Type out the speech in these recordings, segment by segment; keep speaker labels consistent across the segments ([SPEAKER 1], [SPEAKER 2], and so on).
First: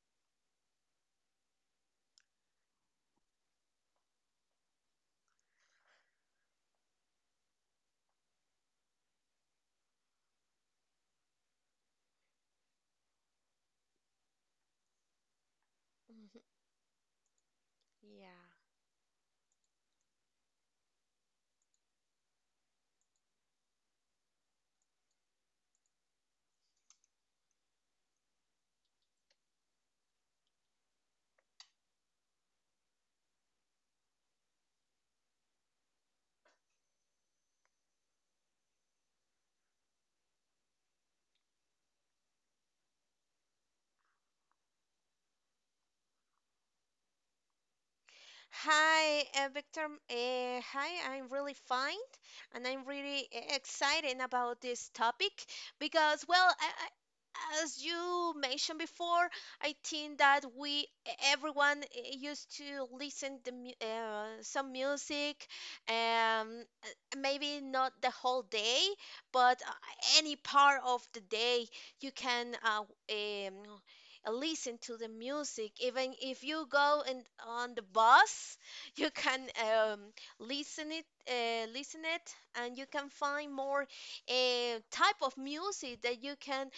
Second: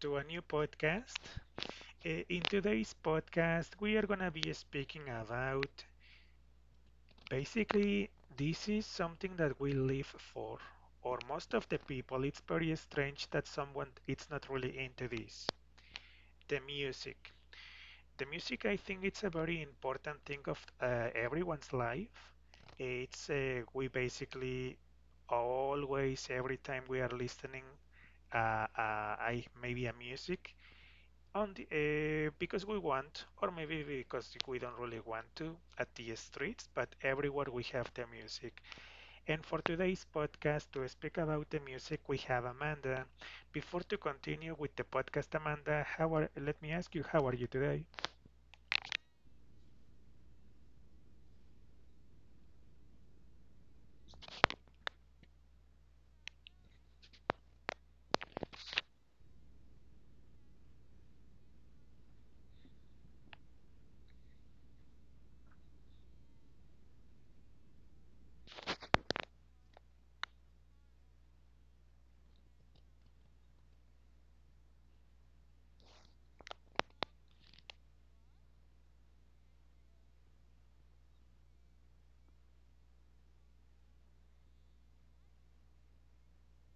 [SPEAKER 1] to a new podcast. In today's podcast, we are going to be speaking about basically this is something that we live for, or most of the people. It's very strange that someone it's not really into this, the music. The
[SPEAKER 2] Yeah.
[SPEAKER 1] music, I think, it's a very important thing of everyone's life. It's we basically always, every time we are listening, uh, I maybe a music on the because we want, or maybe because we don't really want to at the streets, but everywhere we have the music. And for today's podcast, to speak about the music, we have Amanda. Before to continue with the podcast, Amanda, let me ask you, how are you today?
[SPEAKER 2] Hi, Victor. Hi, I'm really fine, and I'm really excited about this topic because, well, I, as you mentioned before, I think that everyone used to listen to some music, um, uh, maybe not the whole day, but any part of the day you can um, listen to the music even if you go and on the bus you can um, listen it listen it, and you can find more type of music that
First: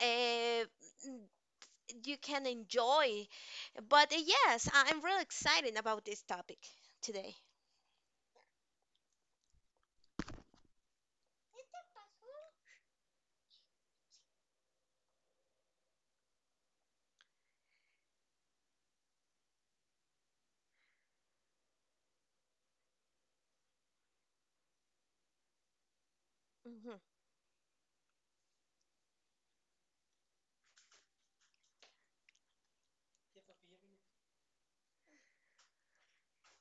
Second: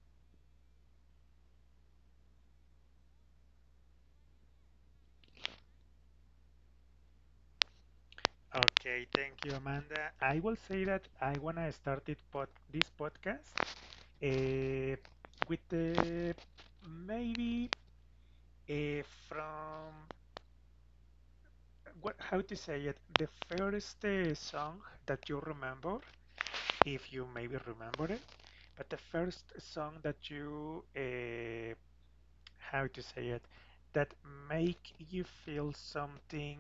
[SPEAKER 2] uh, you can enjoy, but yes, I'm really excited about this topic today.
[SPEAKER 1] Okay, thank you, Amanda. I will say that I wanna start it pod this podcast uh, with the maybe from what how to say it the first song that you remember,
[SPEAKER 2] Hmm.
[SPEAKER 1] if you maybe remember it, but the first song that you how to say it that make you feel something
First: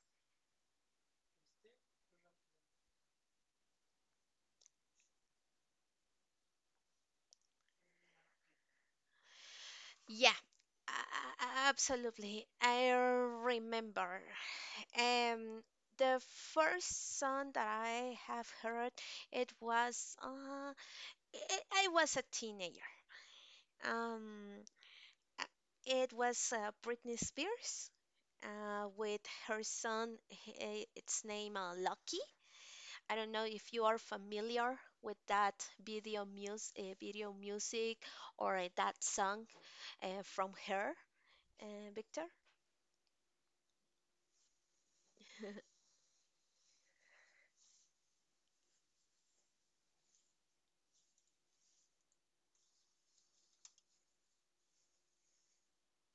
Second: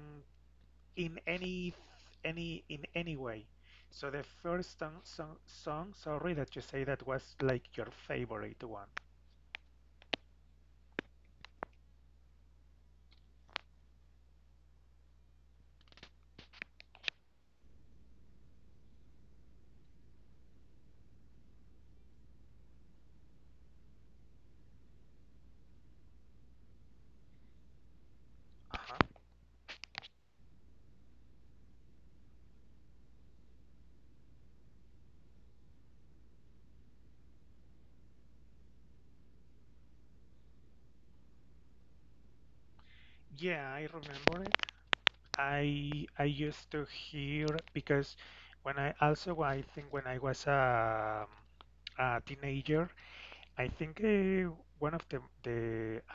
[SPEAKER 1] in any way. So the first song, sorry, that you say that was like your favorite one.
[SPEAKER 2] Yeah. Absolutely. I remember, Um, the first song that I have heard, it was I was a teenager. Um, uh, it was Britney Spears.
[SPEAKER 1] Uh-huh.
[SPEAKER 2] With her son, its name Lucky. I don't know if you are familiar with that video music, or that song from her, uh, Victor.
[SPEAKER 1] Yeah, I remember it. I used to hear because when I also, I think, when I was a teenager, I think one of the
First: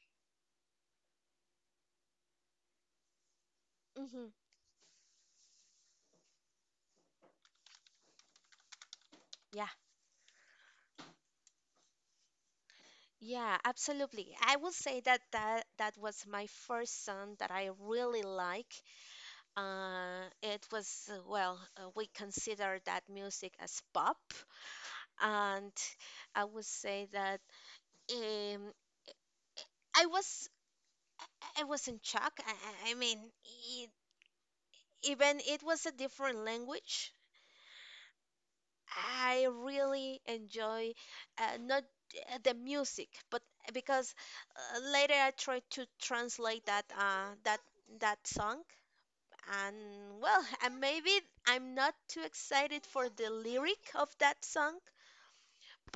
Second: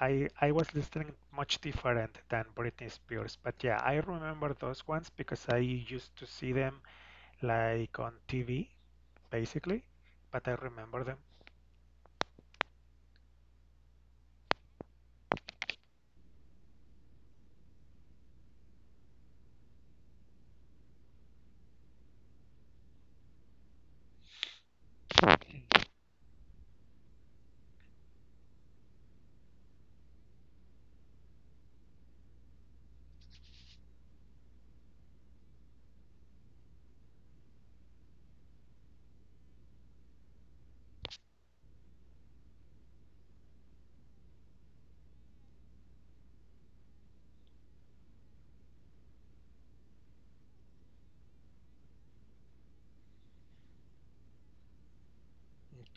[SPEAKER 1] I was listening much different than Britney Spears, but yeah, I
[SPEAKER 2] Hmm.
[SPEAKER 1] remember those ones because I used to see them like on TV.
[SPEAKER 2] Yeah.
[SPEAKER 1] Basically, but I remember them.
[SPEAKER 2] Yeah, absolutely. I will say that that was my first song that I really like. We consider that music as pop, and I would say that um, I was, I was in shock. I mean, it, even it was a different language, I really enjoy not the music, but because later I tried to translate that that song, and well, and maybe I'm not too excited for the lyric of that song,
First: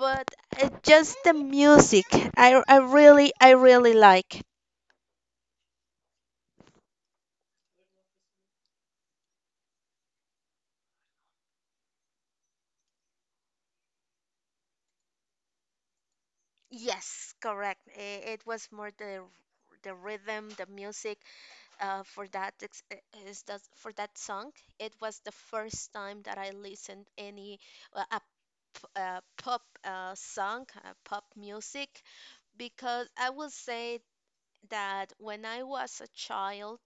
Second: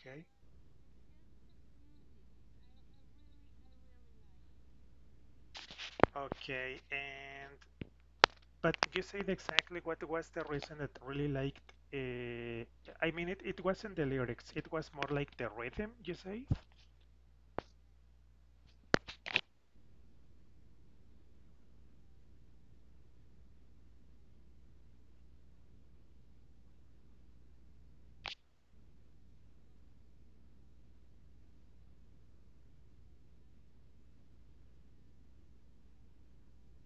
[SPEAKER 1] Okay.
[SPEAKER 2] just the music, I really like.
[SPEAKER 1] Okay. And but you said exactly what was the reason that really liked. I mean, it wasn't the lyrics. It was more like the rhythm, you say.
[SPEAKER 2] Yes, correct. It was more the rhythm, the music, uh, for that ex- uh, is that for that song. It was the first time that I listened any uh, a, a pop song, pop music, because I will say that when I was a child,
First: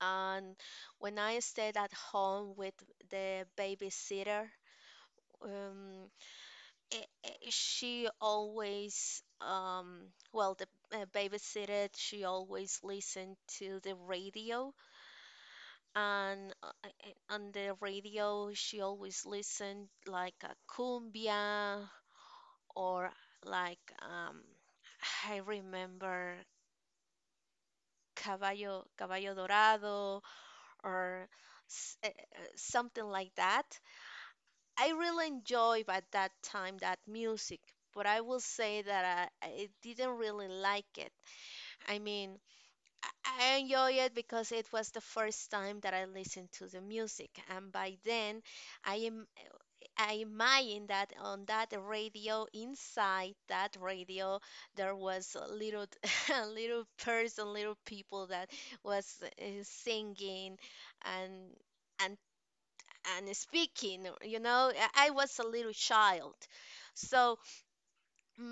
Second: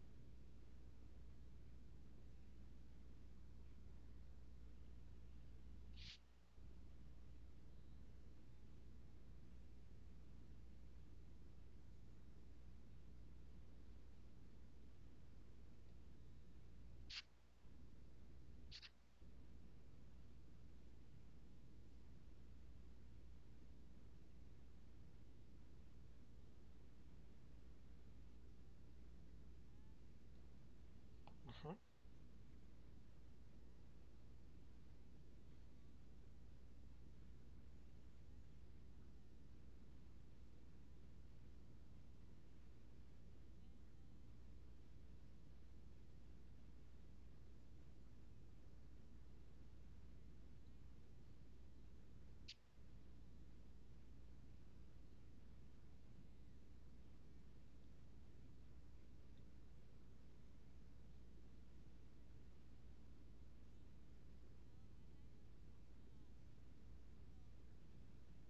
[SPEAKER 2] and when I stayed at home with the babysitter, um, I she always, well the babysitter, she always listened to the radio, and on the radio she always listened like a cumbia, or like, I remember, Caballo Dorado, or
[SPEAKER 1] Mhm.
[SPEAKER 2] something like that. I really enjoyed at that time that music, but I will say that I didn't really like it. I mean, I enjoy it because it was the first time that I listened to the music, and by then I am I imagine that on that radio, inside that radio, there was a little a little person, little people that was singing and and speaking. You know, I was a little child, so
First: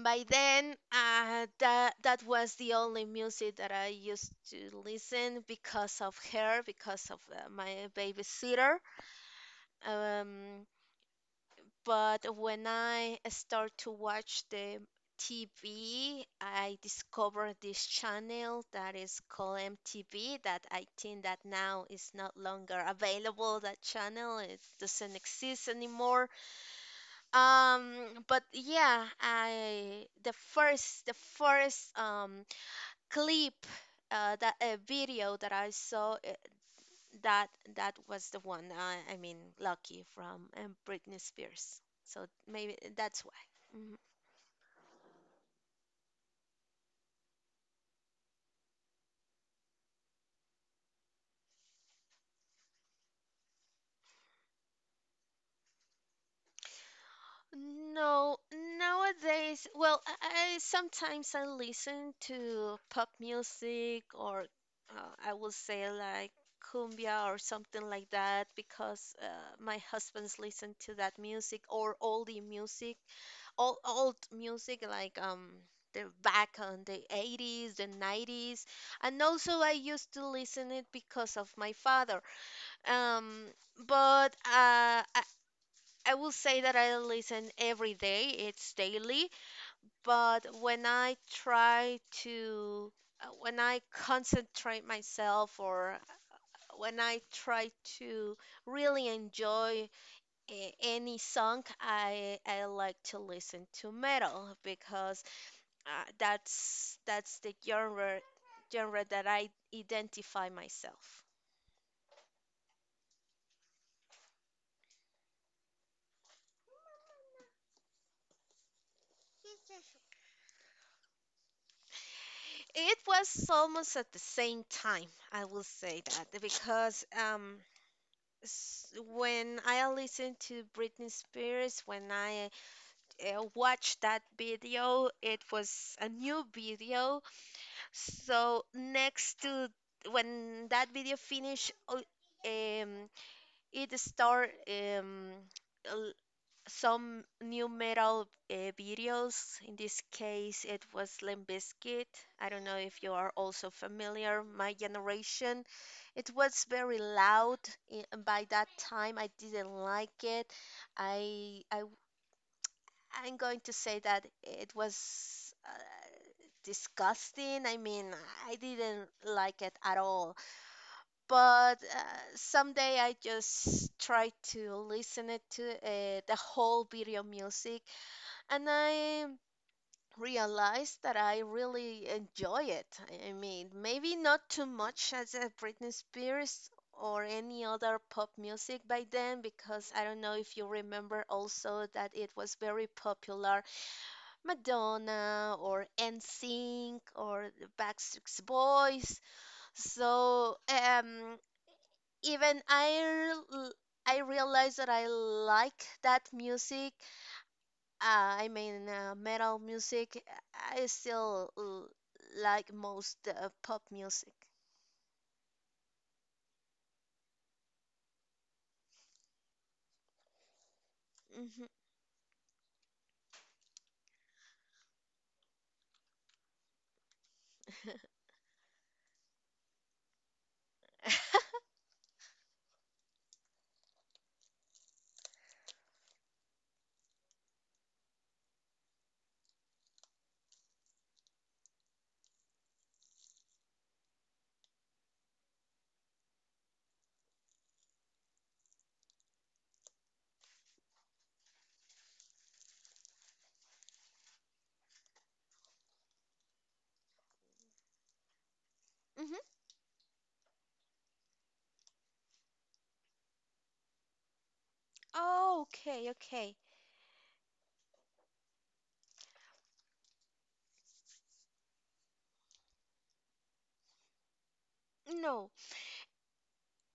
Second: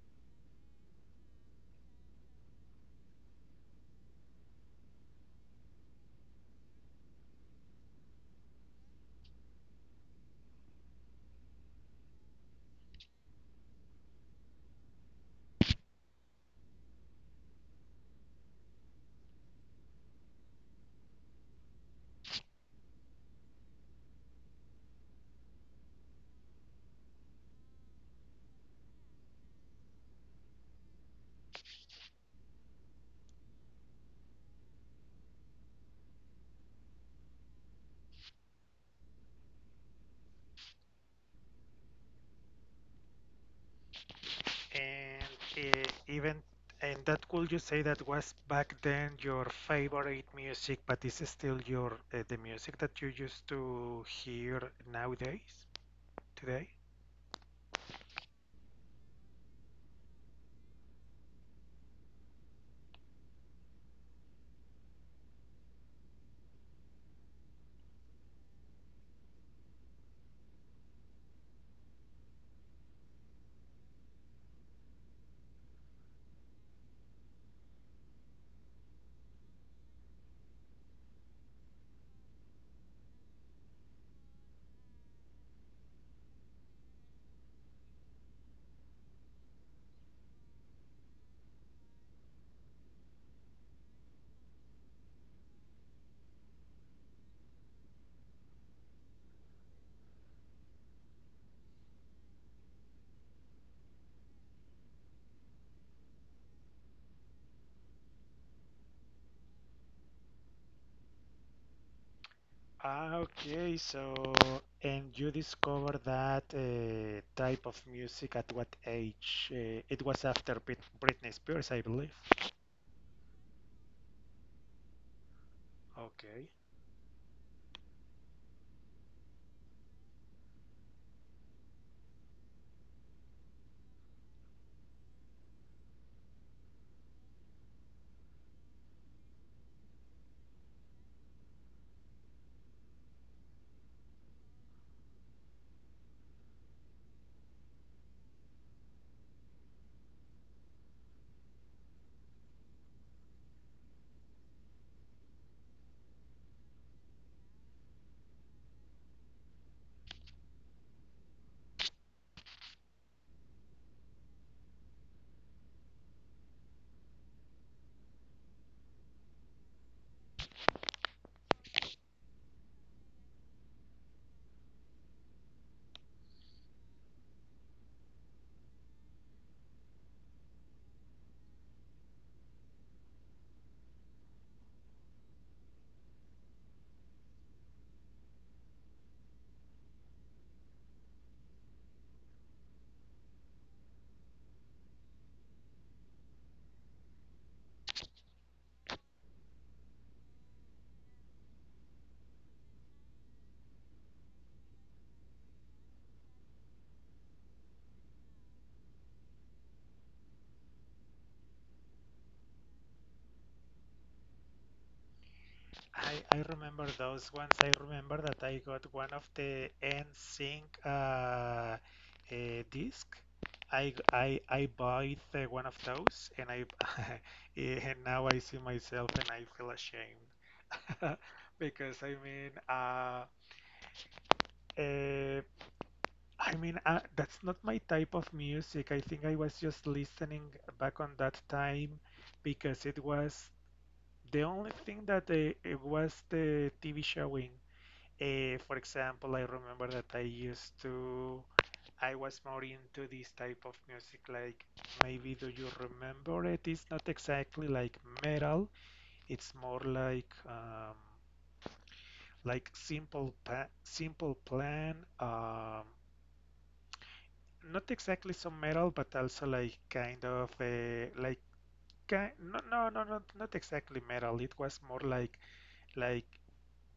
[SPEAKER 2] by then that was the only music that I used to listen because of her, because of my babysitter. Um, But when I start to watch the TV, I discovered this channel that is called MTV, that I think that now is not longer available. That channel it doesn't exist anymore. But yeah, I, the first clip, that a video that I saw, that that was the one. I mean, Lucky from, Britney Spears. So maybe that's why. Mhm.
[SPEAKER 1] And even and that could you say that was back then your favorite music, but is still your the music that you used to hear nowadays today?
[SPEAKER 2] No, nowadays, well, I sometimes I listen to pop music, or I will say like cumbia or something like that, because my husband's listen to that music, or oldie music, old music like, um, the back on the 80s, the 90s. And also, I used to listen it because of my father. um but uh i, I will say that I listen every day, it's daily, but when I try to when I concentrate myself, or when I try to really enjoy any song, i like to listen to metal, because uh, that's the genre that I identify myself.
[SPEAKER 1] Ah, okay. So, and you discovered that type of music at what age? It was after Britney Spears, I believe.
[SPEAKER 2] It was almost at the same time, I will say that,
[SPEAKER 1] Okay.
[SPEAKER 2] because s- when I listened to Britney Spears, when I watched that video, it was a new video. So next to when that video finished, um, it started, um, some new metal videos. In this case, it was Limp Bizkit. I don't know if you are also familiar. My generation, it was very loud. By that time, I didn't like it. I, I I'm going to say that it was disgusting. I mean, I didn't like it at all. But someday I just try to listen it to the whole video music, and I realized that I really enjoy it. I mean, maybe not too much as a Britney Spears, or any other pop music by then, because I don't know if you remember also that it was very popular, Madonna or NSYNC or the Backstreet Boys. So, even I, l- I realized that I like that music, I mean, metal music, I still l- like most pop music.
[SPEAKER 1] I remember those ones. I remember that I got one of the NSYNC
[SPEAKER 2] Hmm.
[SPEAKER 1] disc. I bought one of those and I and now I see myself and I feel ashamed. Because uh, I mean, that's not my type of music. I think I was just listening back on that time because it was the only thing that it was the TV showing. For example, I remember that I used to, I was more into this type of music. Like, maybe do you remember it? It's not exactly like metal.
[SPEAKER 2] Hmm.
[SPEAKER 1] It's more like Simple Plan.
[SPEAKER 2] Oh, okay, okay.
[SPEAKER 1] Not exactly some metal, but also like kind of a like not exactly metal. It was more like
[SPEAKER 2] No,
[SPEAKER 1] like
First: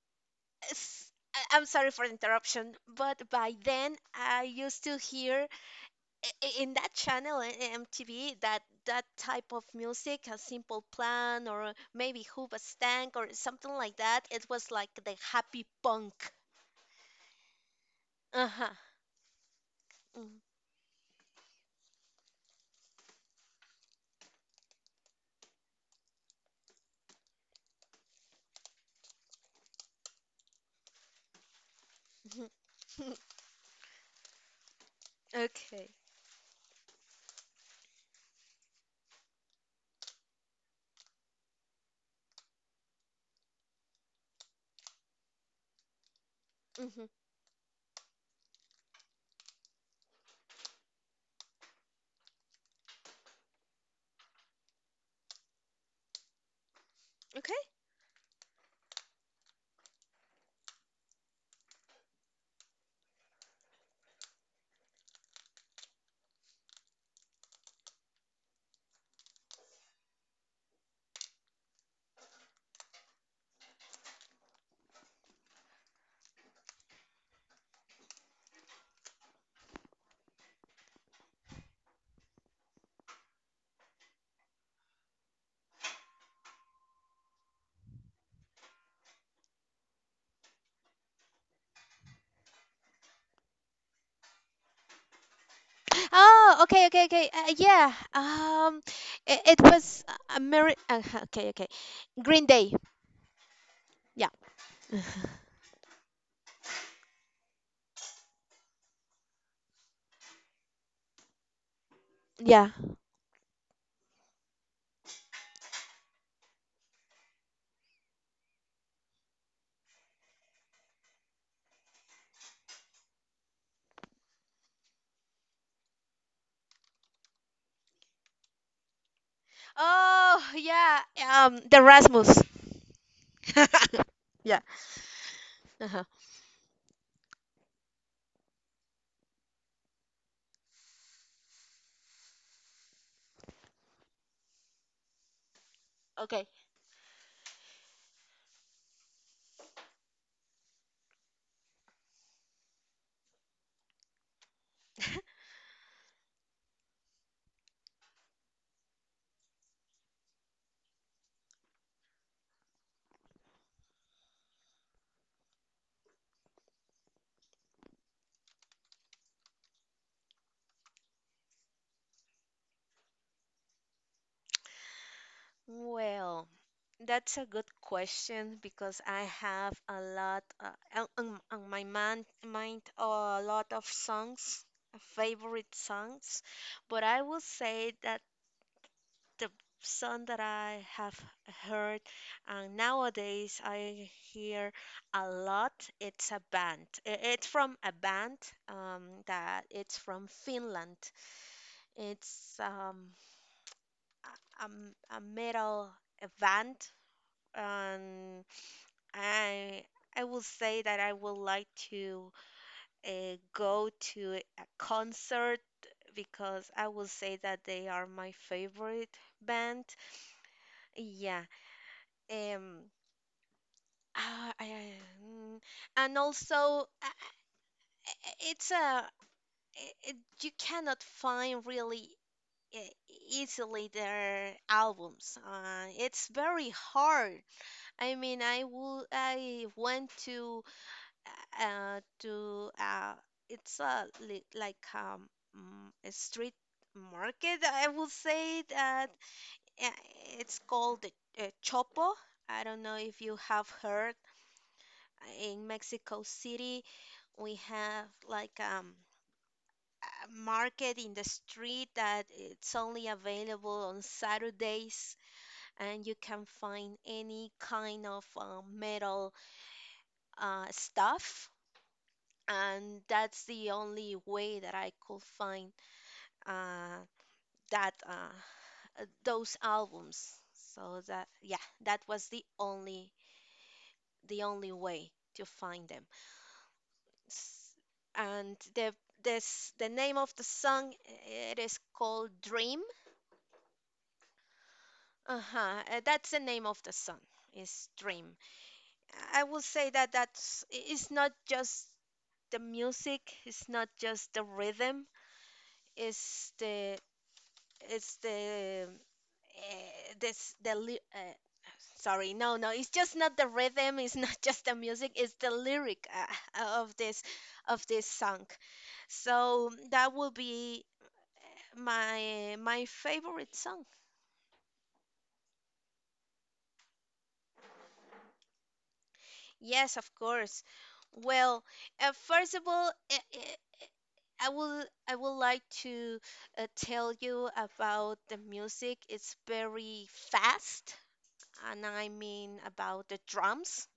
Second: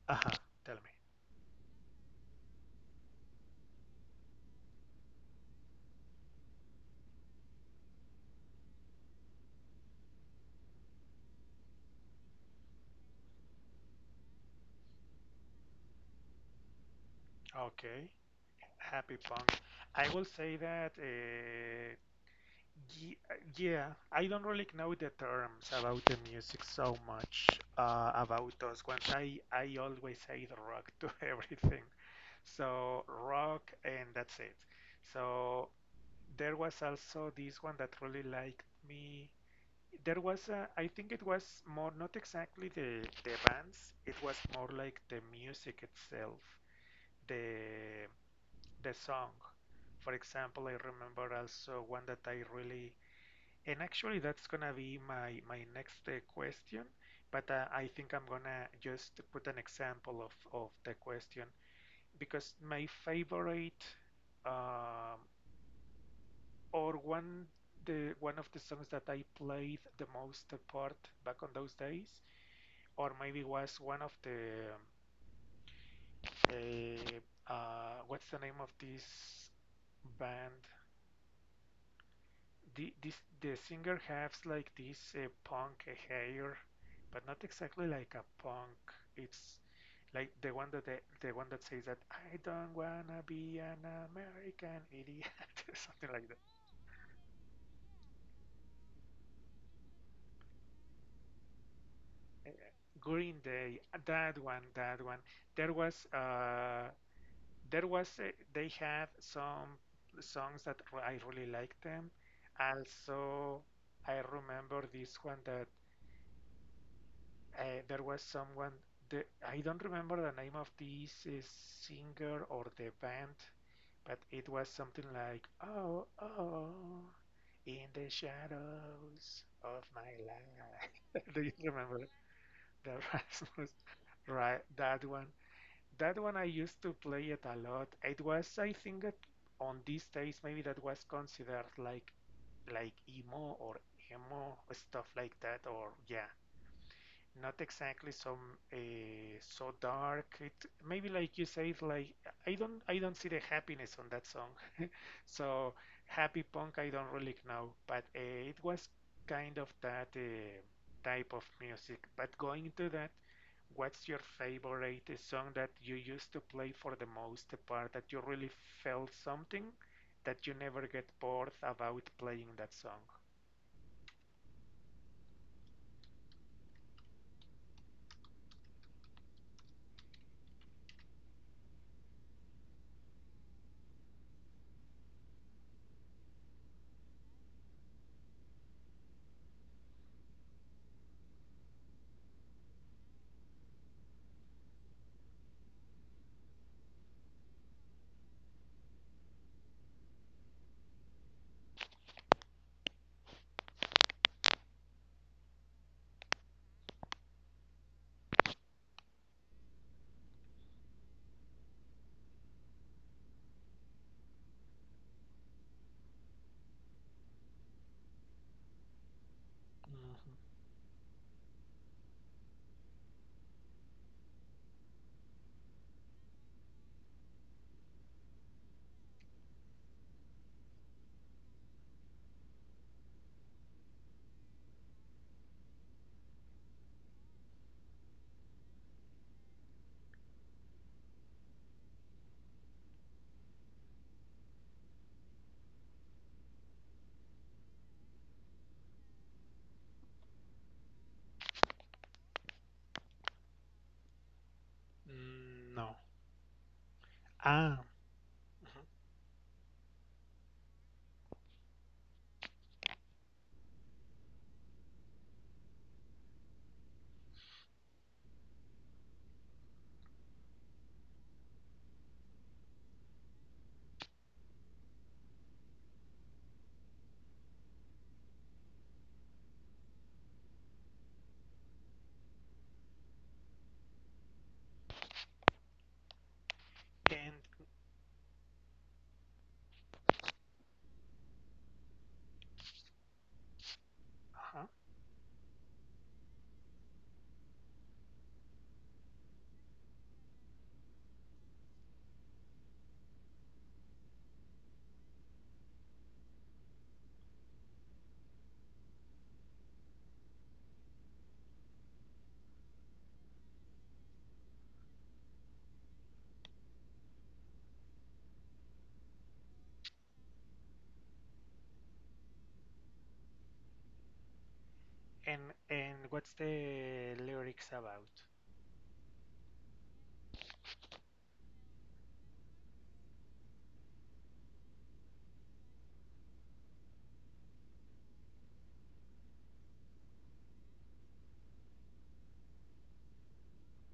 [SPEAKER 1] aha. Tell me.
[SPEAKER 2] it's, I am sorry for the interruption, but by then I used to hear in that channel in MTV, that type of music, a simple plan, or maybe Hoobastank Stank or something like that. It was like the happy punk.
[SPEAKER 1] Okay,
[SPEAKER 2] Uh-huh.
[SPEAKER 1] happy punk. I will say that ye- yeah, I don't really know the terms about the music so much about those ones. I always say the rock to everything.
[SPEAKER 2] Mm-hmm.
[SPEAKER 1] So rock and that's it. So
[SPEAKER 2] Okay.
[SPEAKER 1] there was also this one that really liked me. There was a, I think it was more, not exactly the bands, it was more like the music itself,
[SPEAKER 2] Mm-hmm.
[SPEAKER 1] the the song. For example, I remember also one that I really, and actually that's gonna be my my next question, but
[SPEAKER 2] Okay.
[SPEAKER 1] I think I'm gonna just put an example of the question because my favorite um, or one the one of the songs that I played the most part back on those days, or maybe was one of the what's the name of this band? The this the singer has like this punk hair, but not exactly like a punk. It's like the one that the one that says that I don't wanna be an American idiot, something like
[SPEAKER 2] Oh, okay, okay, okay. Yeah. It was a mirror. Okay, okay. Green Day.
[SPEAKER 1] Green Day,
[SPEAKER 2] Yeah,
[SPEAKER 1] that one, that one. There was uh there was they had some songs that I really liked them.
[SPEAKER 2] yeah.
[SPEAKER 1] Also, I remember this one that there was someone the I don't remember the name of this singer or the band, but it was something like oh oh in the shadows of my
[SPEAKER 2] Oh, yeah.
[SPEAKER 1] life. Do you
[SPEAKER 2] The
[SPEAKER 1] remember
[SPEAKER 2] Rasmus.
[SPEAKER 1] the Rasmus?
[SPEAKER 2] Yeah.
[SPEAKER 1] Right, that one.
[SPEAKER 2] Uh-huh.
[SPEAKER 1] That one I used to play it a lot. It was, I think, that on these days maybe that was considered like emo or emo stuff like that, or yeah,
[SPEAKER 2] Okay.
[SPEAKER 1] not exactly some so dark. It maybe like you said, like I don't see the happiness on that song. So happy punk, I don't really know, but it was kind of that type of music. But going into that, what's your favorite song that you used to play for the most part that you really felt something that you never get bored about playing that song?
[SPEAKER 2] Well, that's a good question because I have a lot mind a lot of songs, favorite songs, but I will say that, the song that I have heard, and nowadays I hear a lot. It's a band. It's from a band, that it's from Finland. It's, a metal band, and I I will say that I would like to go to a concert, because I will say that they are my favorite band.
[SPEAKER 1] Mhm.
[SPEAKER 2] Yeah. Um, Ah, I, I- mm, and also, it's a, it, it- you cannot find really e- easily their albums. It's very hard. I mean, I went to uh uh, to uh it's a li like, a street market, I will say that, uh, it's called the, Chopo. I don't know if you have heard in
[SPEAKER 1] Mm, no.
[SPEAKER 2] Mexico City we
[SPEAKER 1] Ah.
[SPEAKER 2] have like,
[SPEAKER 1] Mhm.
[SPEAKER 2] a market in the street that it's only available on Saturdays, and you can find any kind of metal stuff. And that's the only way that I could find uh, that those albums. So that, yeah, that was the only, the only way to find them.
[SPEAKER 1] And
[SPEAKER 2] S- And the, this, the name of the song, it is called Dream.
[SPEAKER 1] Uh-huh.
[SPEAKER 2] Uh-huh. That's the name of the song, is Dream. I will say that it's not just the music, it's not just the rhythm, it's the, it's the uh, this the ly- uh, sorry, no, no, it's just not the rhythm, it's not just the music, it's the lyric, of this song. So that will be my my favorite song.
[SPEAKER 1] And and what's the lyrics about?
[SPEAKER 2] Yes, of course. Well, first of all, I would like to tell you about the music. It's very fast, and I mean about the drums.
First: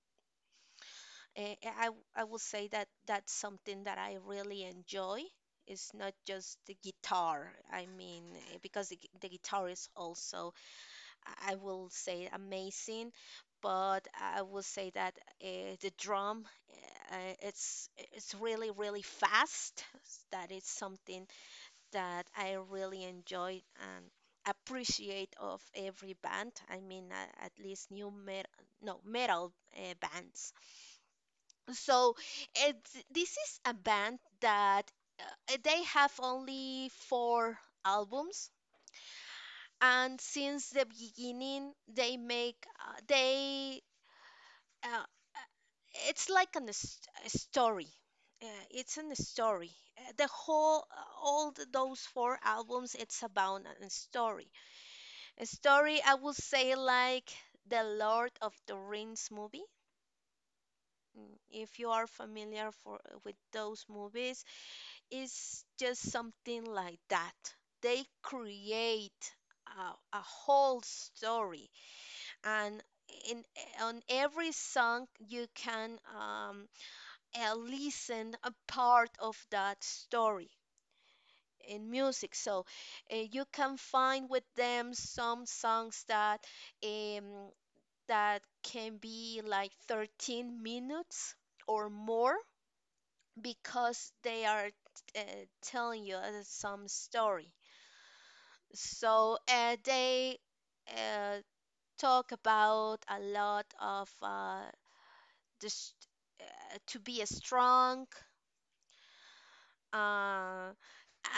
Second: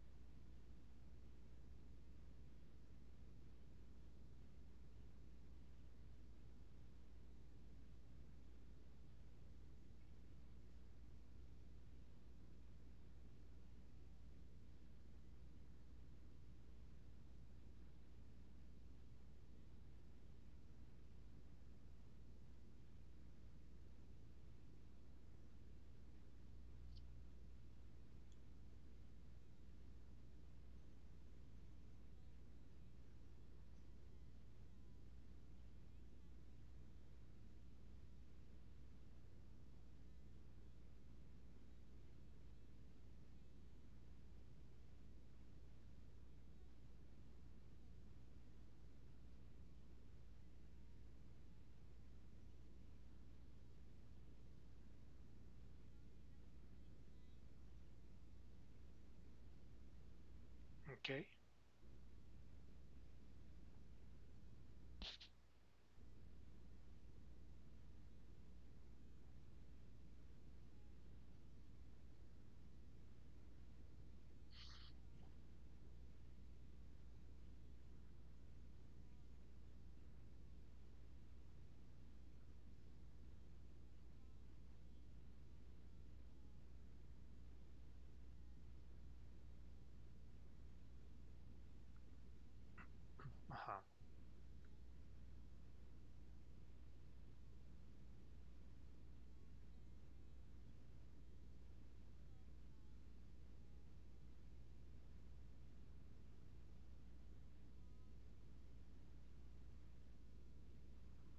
[SPEAKER 2] I will say that that's something that I really enjoy. It's not just the guitar. I mean, the guitar is also, I will say, amazing, but I will say that the drum, it's really really fast. That is something that I really enjoy and appreciate of every band. I mean, at least new metal, no metal bands. So this is a band that they have only four albums, and since the beginning they make they uh, it's like a story, it's an story. The whole, those four albums it's about a story, a story I would say like the Lord of the Rings movie.
[SPEAKER 1] Okay.
[SPEAKER 2] Mm, if you are familiar for, with those movies, it's just something like that. They create a, a whole story, and in on every song you can, listen a part of that story in music, so you can find with them some songs that, um, that can be like 13 minutes or more,
[SPEAKER 1] Uh-huh.
[SPEAKER 2] because they are uh, telling you some story, so they uh, talk about a lot of this, to be a strong uh,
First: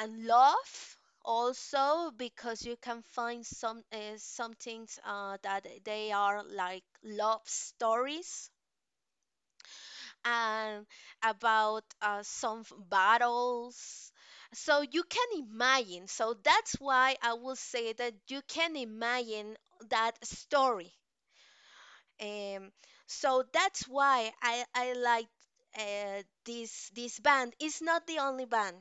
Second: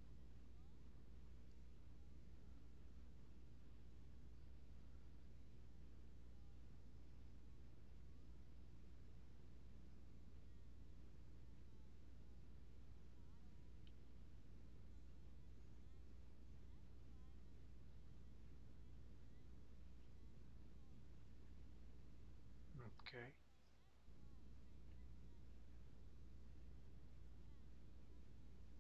[SPEAKER 2] and love, also, because you can find some things that they are like love stories, and about battles, so you can imagine, so that's why I will say that you can imagine that story. Um,
[SPEAKER 1] Okay.
[SPEAKER 2] so that's why I like this band. It's not the only band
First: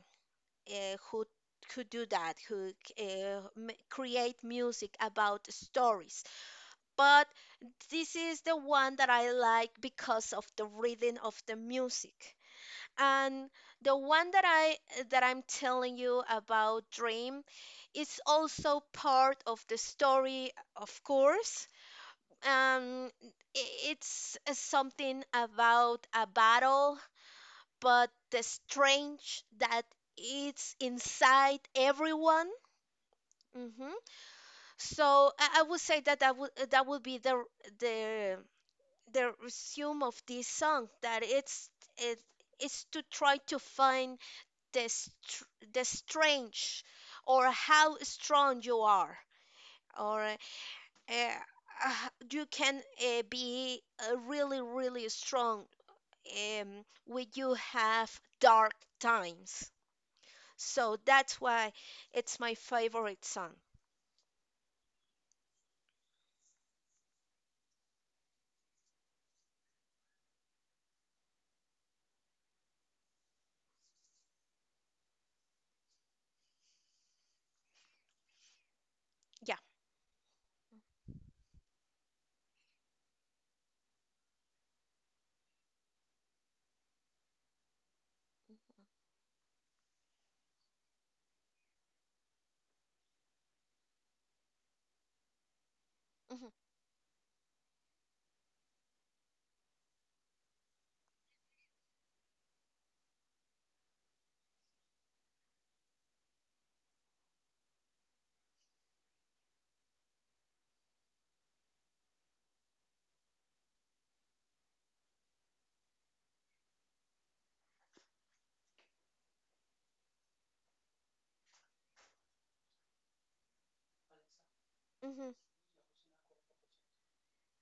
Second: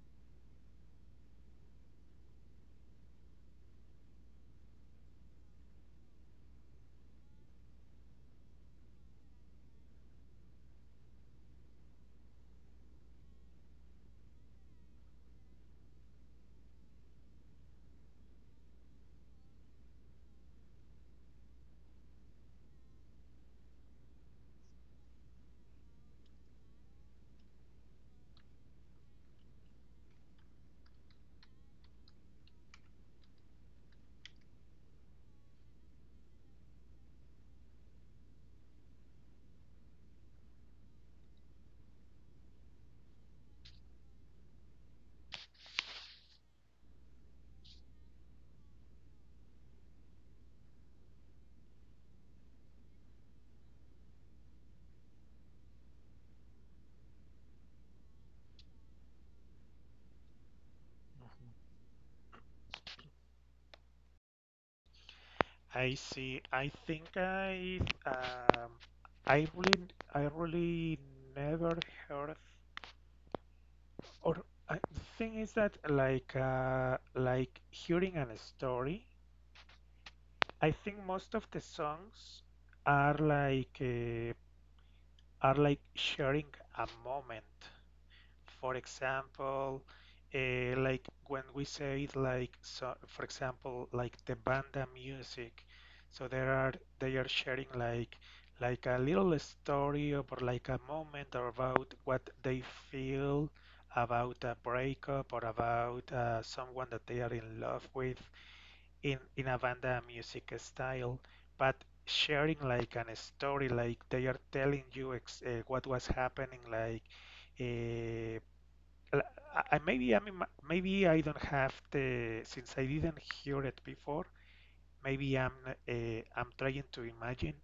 [SPEAKER 2] uh, who who do that, who create music about stories. But this is the one that I like because of the rhythm of the music. And the one that I'm telling you about Dream is also part of the story, of course, I- it's something about a battle, but the strange that it's inside everyone. hmm So I would say that that would be the the resume of this song. That it is to try to find the str the strange, or how strong you are, or uh, you can be really strong when you have dark times. So that's
[SPEAKER 1] Mm-hmm.
[SPEAKER 2] why it's my favorite song.
[SPEAKER 1] I see. I think um I really I really never heard or I, the thing is that like hearing a story,
[SPEAKER 2] Yeah.
[SPEAKER 1] I think most of the songs are like uh, are like sharing a moment. For example, like when we say it like so, for example, like the banda music. So
[SPEAKER 2] hmm
[SPEAKER 1] there are they are sharing like a little story or like a moment or about what they feel about a breakup or about someone that they are in love with in a banda music style, but sharing like an story like they are telling you ex what was happening like. Uh, l- I- maybe I mean maybe I don't have the since I didn't hear it before. Maybe
[SPEAKER 2] hmm
[SPEAKER 1] I'm trying to imagine.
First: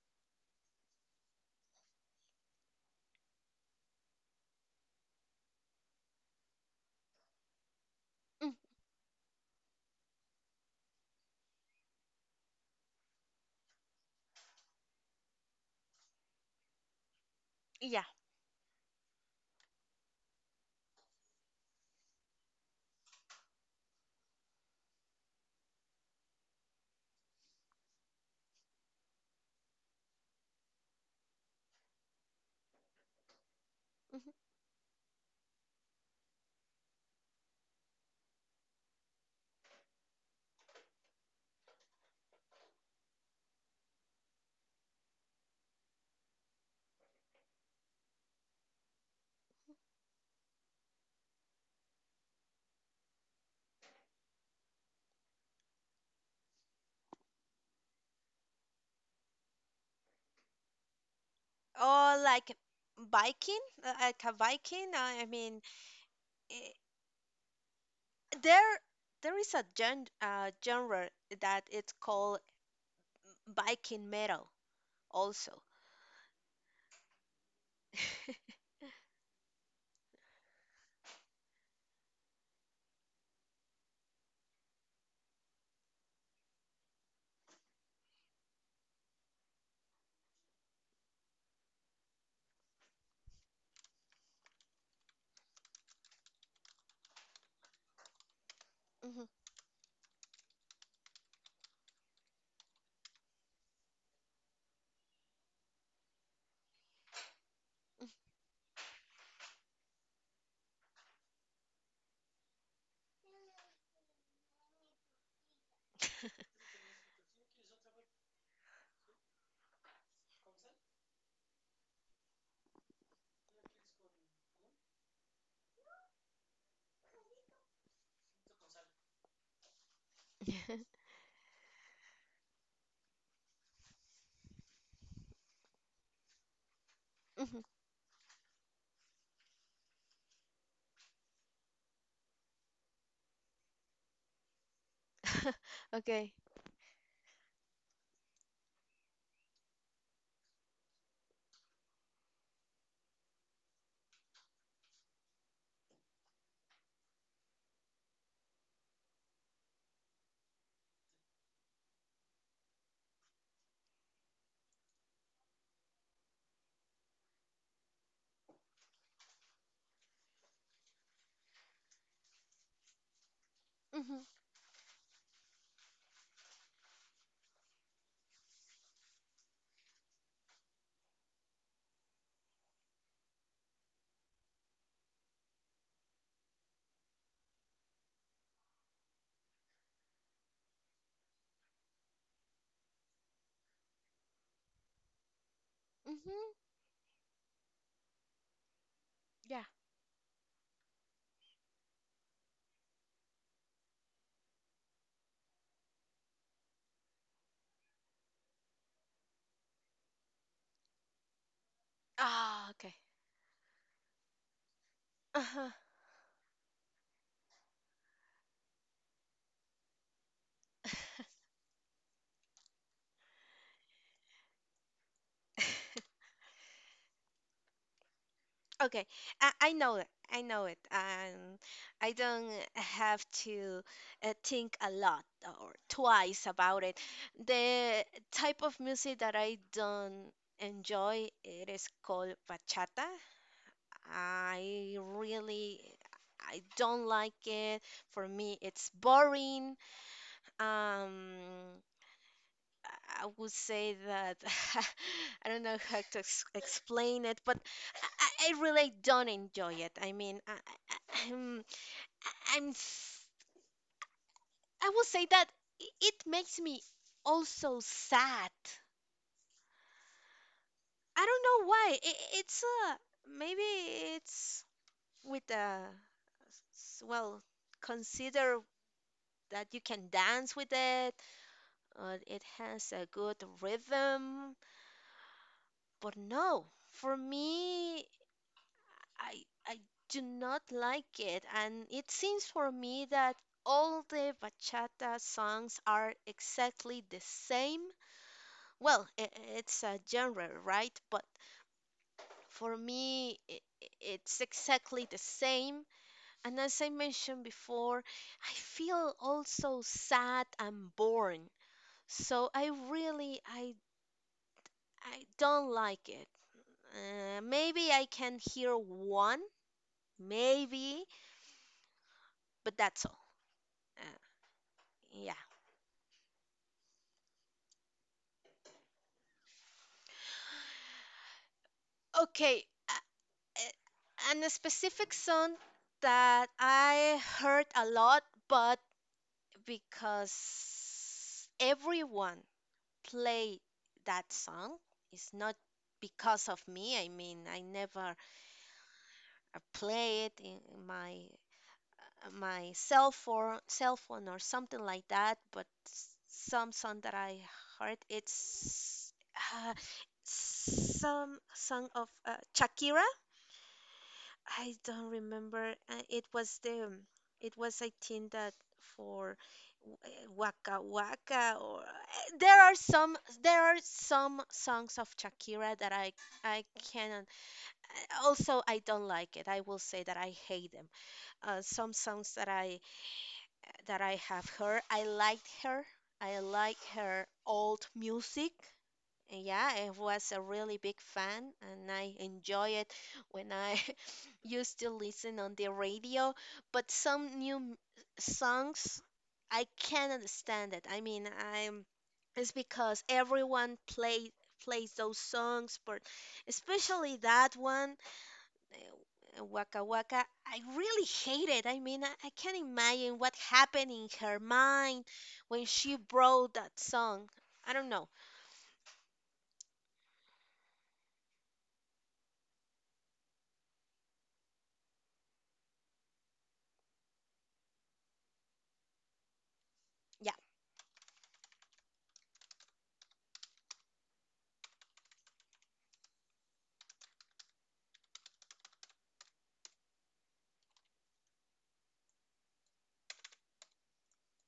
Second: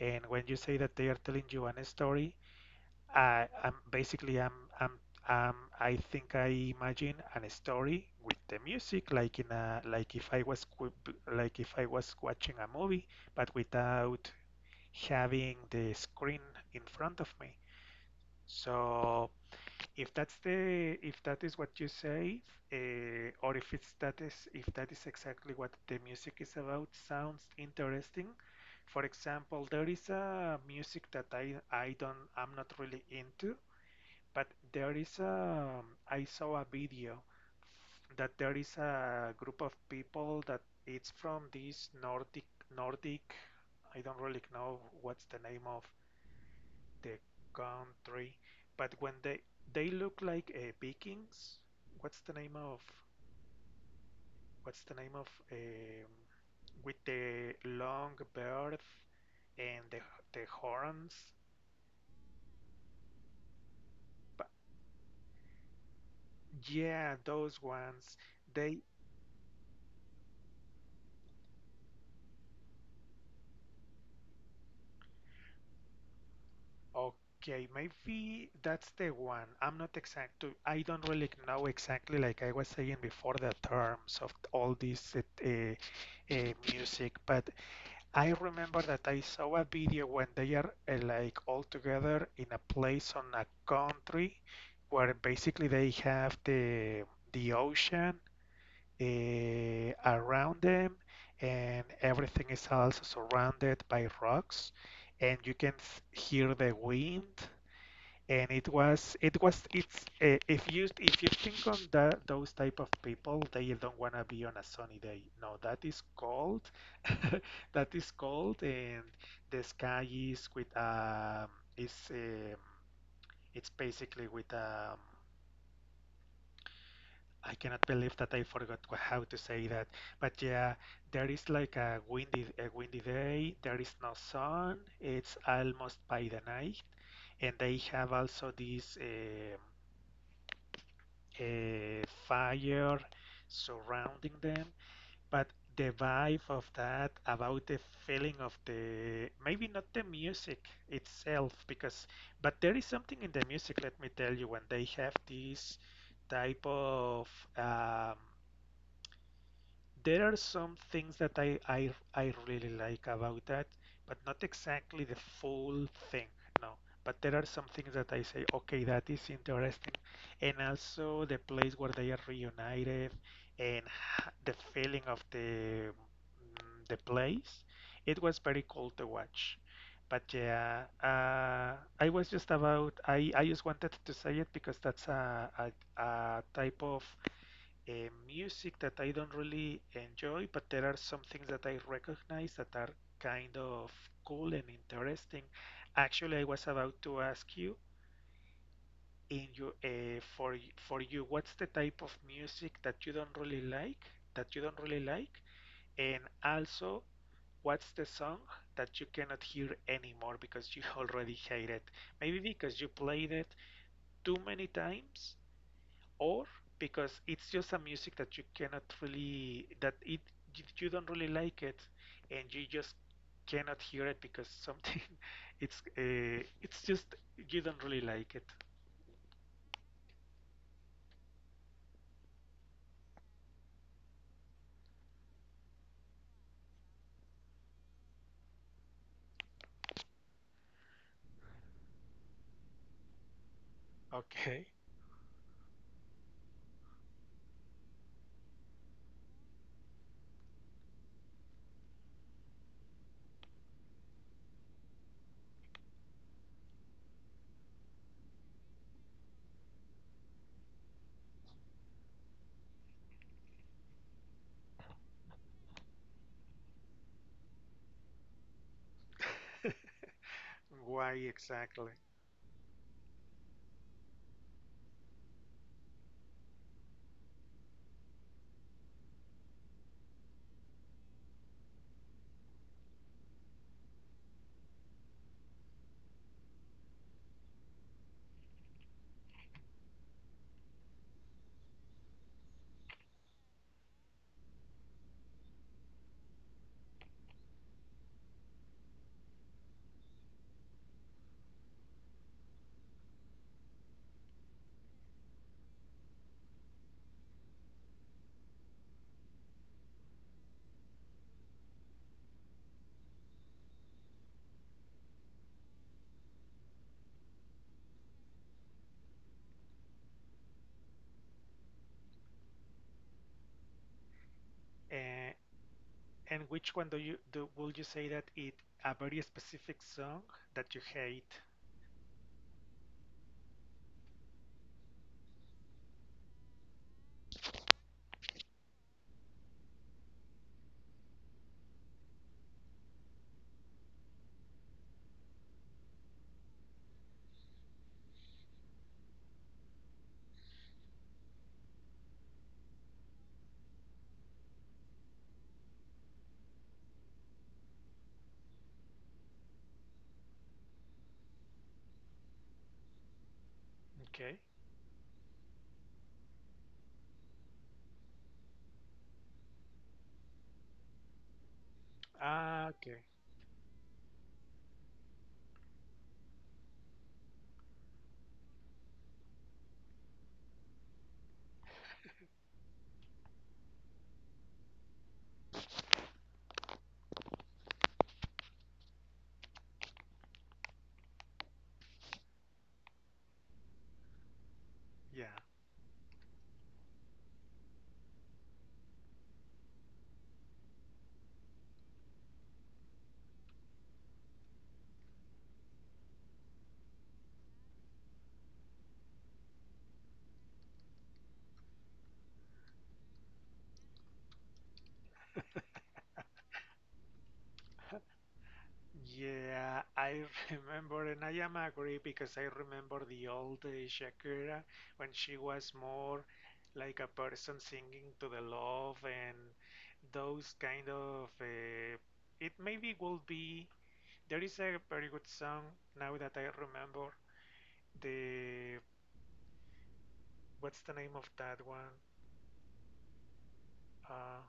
[SPEAKER 1] And when you say that they are telling you an story, I'm basically I think I imagine an story with
[SPEAKER 2] hmm
[SPEAKER 1] the music, like in a like if I was like if I was watching a movie, but without having the screen in front of me.
[SPEAKER 2] Yeah.
[SPEAKER 1] So if that's the if that is what you say, or if it's that is if that is exactly what the music is about, sounds interesting. For example, there is a music that I'm not really into,
[SPEAKER 2] hmm
[SPEAKER 1] but there is a I saw a video that there is a group of people that it's from this Nordic, I don't really know what's the name of the country, but when they look like Vikings. What's the name of what's the name of with the long beard and the horns?
[SPEAKER 2] Or like Viking, like a
[SPEAKER 1] But
[SPEAKER 2] Viking. I mean, eh,
[SPEAKER 1] yeah, those ones. They
[SPEAKER 2] there there is a genre that it's called Viking metal also.
[SPEAKER 1] okay, maybe that's the one. I'm not exact. I don't really know exactly, like I was saying before, the terms of all this music, but I remember that I saw a video when they are like all together in a place on a country where basically they have the ocean
[SPEAKER 2] Mhm.
[SPEAKER 1] around them, and everything is also surrounded by rocks, and you can hear the wind. And it was it's if you think on that those type of people they don't want to be on a sunny day, no, that is cold. That is cold and the sky is with is it's basically with I cannot believe that I forgot how to say that. But yeah, there is like a windy day, there is no sun, it's almost by the night, and
[SPEAKER 2] Mhm.
[SPEAKER 1] they have also this a fire surrounding them, but the
[SPEAKER 2] Okay.
[SPEAKER 1] vibe of that, about the feeling of the maybe not the music itself, because but there is something in the music, let me tell you, when they have this type of um, there are some things that I really like about that, but not exactly the full thing, no. But there are some things that I say, okay, that is interesting. And also the place where they are reunited, and
[SPEAKER 2] Mhm.
[SPEAKER 1] the feeling of the, mm, the place. It was very cool to watch. But yeah, I was just about, I just wanted to say it because that's a type of music that I don't really enjoy, but there are some things that I recognize that are kind of cool and interesting. Actually, I
[SPEAKER 2] Mhm.
[SPEAKER 1] was about to ask you in
[SPEAKER 2] Yeah.
[SPEAKER 1] your for you, what's the type of music that you don't really like, that you don't really like, and also what's the song that you cannot hear anymore because you already hate it? Maybe
[SPEAKER 2] Ah,
[SPEAKER 1] because you
[SPEAKER 2] okay.
[SPEAKER 1] played it too many times
[SPEAKER 2] Uh-huh.
[SPEAKER 1] or because it's just a music that you cannot really that it you don't really like it and you just cannot hear it because something it's uh, it's just you don't really like it.
[SPEAKER 2] Okay, I know it. I know it. I don't have to think a lot or twice about it. The type of music that I don't enjoy, it is called bachata.
[SPEAKER 1] Okay.
[SPEAKER 2] I really, I don't like it. For me, it's boring. Um, I would say that I don't know how to ex explain it, but I really don't enjoy it. I mean, I'm, I'm, s- I will say that it makes me also sad.
[SPEAKER 1] Why
[SPEAKER 2] I don't know
[SPEAKER 1] exactly
[SPEAKER 2] why. It's maybe it's with a well, consider that you can dance with it. It has a good rhythm, but no, for me. I I do not like it, and it seems for me that all the bachata songs are exactly the same. Well, I it's a genre, right? But for me, it's exactly the same. And as I mentioned before, I feel also sad and bored. So I really I don't like it. Maybe I can hear one, maybe, but that's all. Uh,
[SPEAKER 1] uh,
[SPEAKER 2] yeah.
[SPEAKER 1] and which one do you do will you say that it a very specific song that you hate?
[SPEAKER 2] Okay, uh, uh, and a specific song that I heard a lot, but because everyone play that song, it's not because of me. I mean, I never play it in my cell phone or something like that. But some song that I heard, it's uh, some song of Shakira.
[SPEAKER 1] Okay.
[SPEAKER 2] I don't remember. It was I think that for Waka Waka or
[SPEAKER 1] Ah, okay.
[SPEAKER 2] there are some songs of Shakira that I cannot. Also, I don't like it. I will say that I hate them. Some songs that I have heard, I liked her. I like her old music. And yeah, I was a really big fan and I enjoy it when I used to
[SPEAKER 1] Yeah.
[SPEAKER 2] listen on the radio. But some new songs, I can't understand it. I mean, I'm it's because everyone plays those songs, but especially that one, Waka Waka, I really hate it. I mean, I can't imagine what happened in her mind when she wrote that song. I don't know.
[SPEAKER 1] Yeah, I remember, and I am agree because I remember the old Shakira when she was more like a person singing to the love and
[SPEAKER 2] Yeah.
[SPEAKER 1] those kind of. It maybe will be. There is a very good song now that I remember. The What's the name of that one? Uh,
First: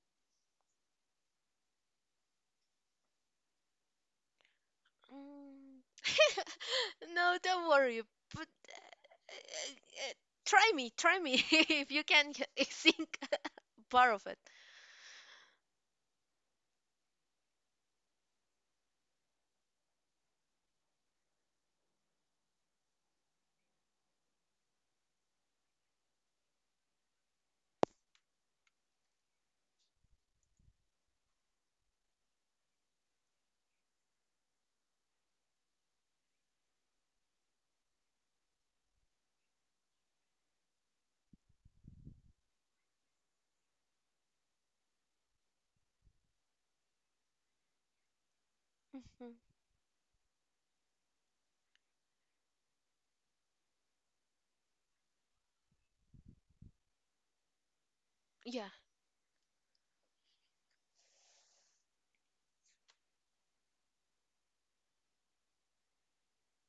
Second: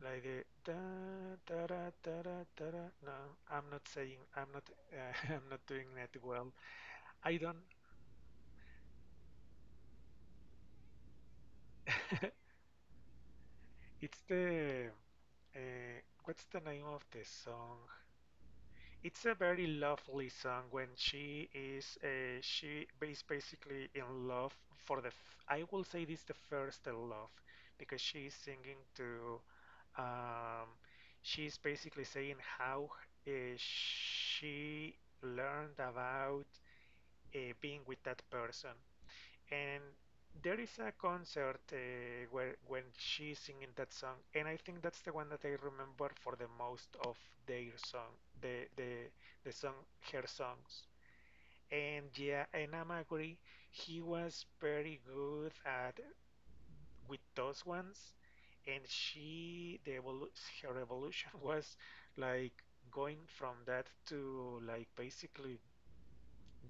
[SPEAKER 1] like the da da da da da da. Da. No, I'm not saying. I'm not. I'm not
[SPEAKER 2] Mm.
[SPEAKER 1] doing that well. I
[SPEAKER 2] No,
[SPEAKER 1] don't.
[SPEAKER 2] don't worry. But uh, uh, try me, if you can sing part
[SPEAKER 1] It's
[SPEAKER 2] of it.
[SPEAKER 1] the what's the name of the song? It's a very lovely song when she is basically in love for the f I will say this the first love because she is singing to um, she's basically saying how uh, she learned about being with that person and there is a concert where when she's singing that song, and I think that's the one that I remember for the most of their song, the the
[SPEAKER 2] hmm
[SPEAKER 1] the song her songs. And yeah, and I'm agree, he was very good at with those ones,
[SPEAKER 2] Yeah.
[SPEAKER 1] and she the evolu her evolution was like going from that to like basically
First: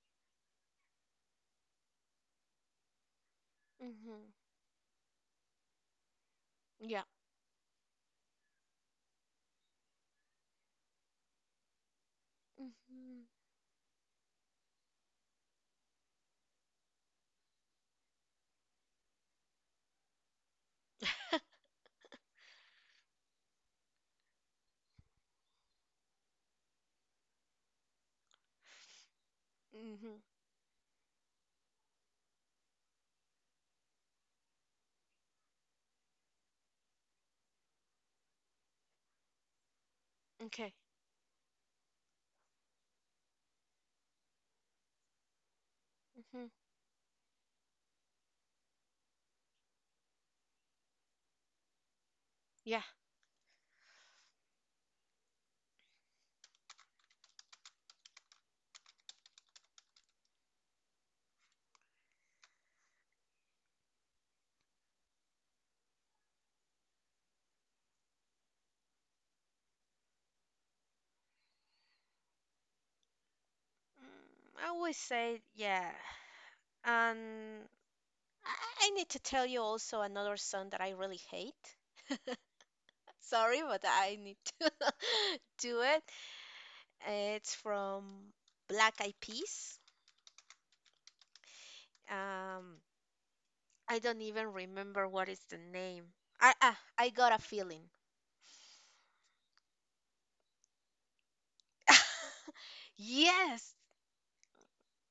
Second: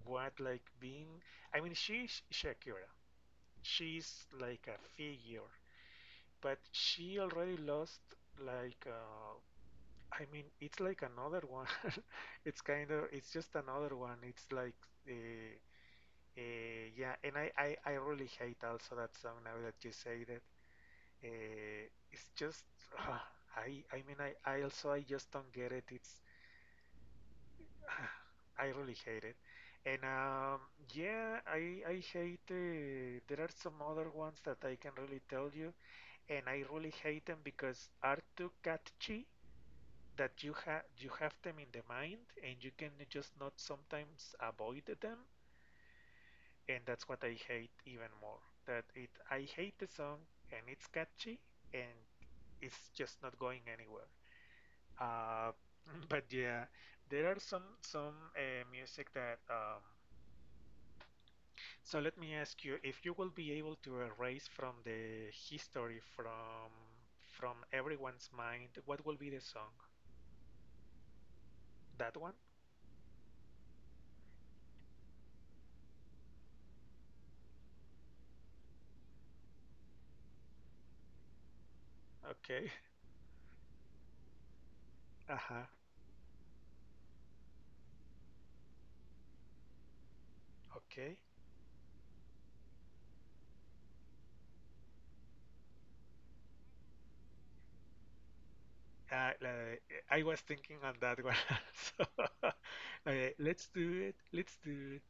[SPEAKER 1] what like being. I mean, she's Shakira,
[SPEAKER 2] hmm
[SPEAKER 1] she's like a figure, but
[SPEAKER 2] Yeah.
[SPEAKER 1] she already lost like I mean it's like another one. It's
[SPEAKER 2] hmm
[SPEAKER 1] just another one. It's like uh, yeah, and I really hate also that song now that you say that. It's just uh, I mean, I also I just don't get it. It's I really hate it. And
[SPEAKER 2] hmm
[SPEAKER 1] yeah, I hate. There are some other ones that I can really tell you. And I really hate them because are too catchy that
[SPEAKER 2] Okay.
[SPEAKER 1] you have them in the mind and you can just not sometimes avoid them,
[SPEAKER 2] hmm
[SPEAKER 1] and that's what I hate even more, that it I hate the song and it's catchy and
[SPEAKER 2] Yeah.
[SPEAKER 1] it's just not going anywhere. uh, but yeah, there are some music that so let me ask you if you will be able to erase from the history, from everyone's mind, what will be the song? That one?
[SPEAKER 2] Mm, I always say yeah. And I, I need to tell you also another song that I really hate.
[SPEAKER 1] Okay.
[SPEAKER 2] Sorry, but I need to
[SPEAKER 1] Uh-huh.
[SPEAKER 2] do it. It's from Black Eyed Peas.
[SPEAKER 1] Okay.
[SPEAKER 2] Um, I don't even remember what is the name. I got a feeling.
[SPEAKER 1] Like, I was thinking on that one. So, okay, let's
[SPEAKER 2] Yes,
[SPEAKER 1] do it. Let's do it.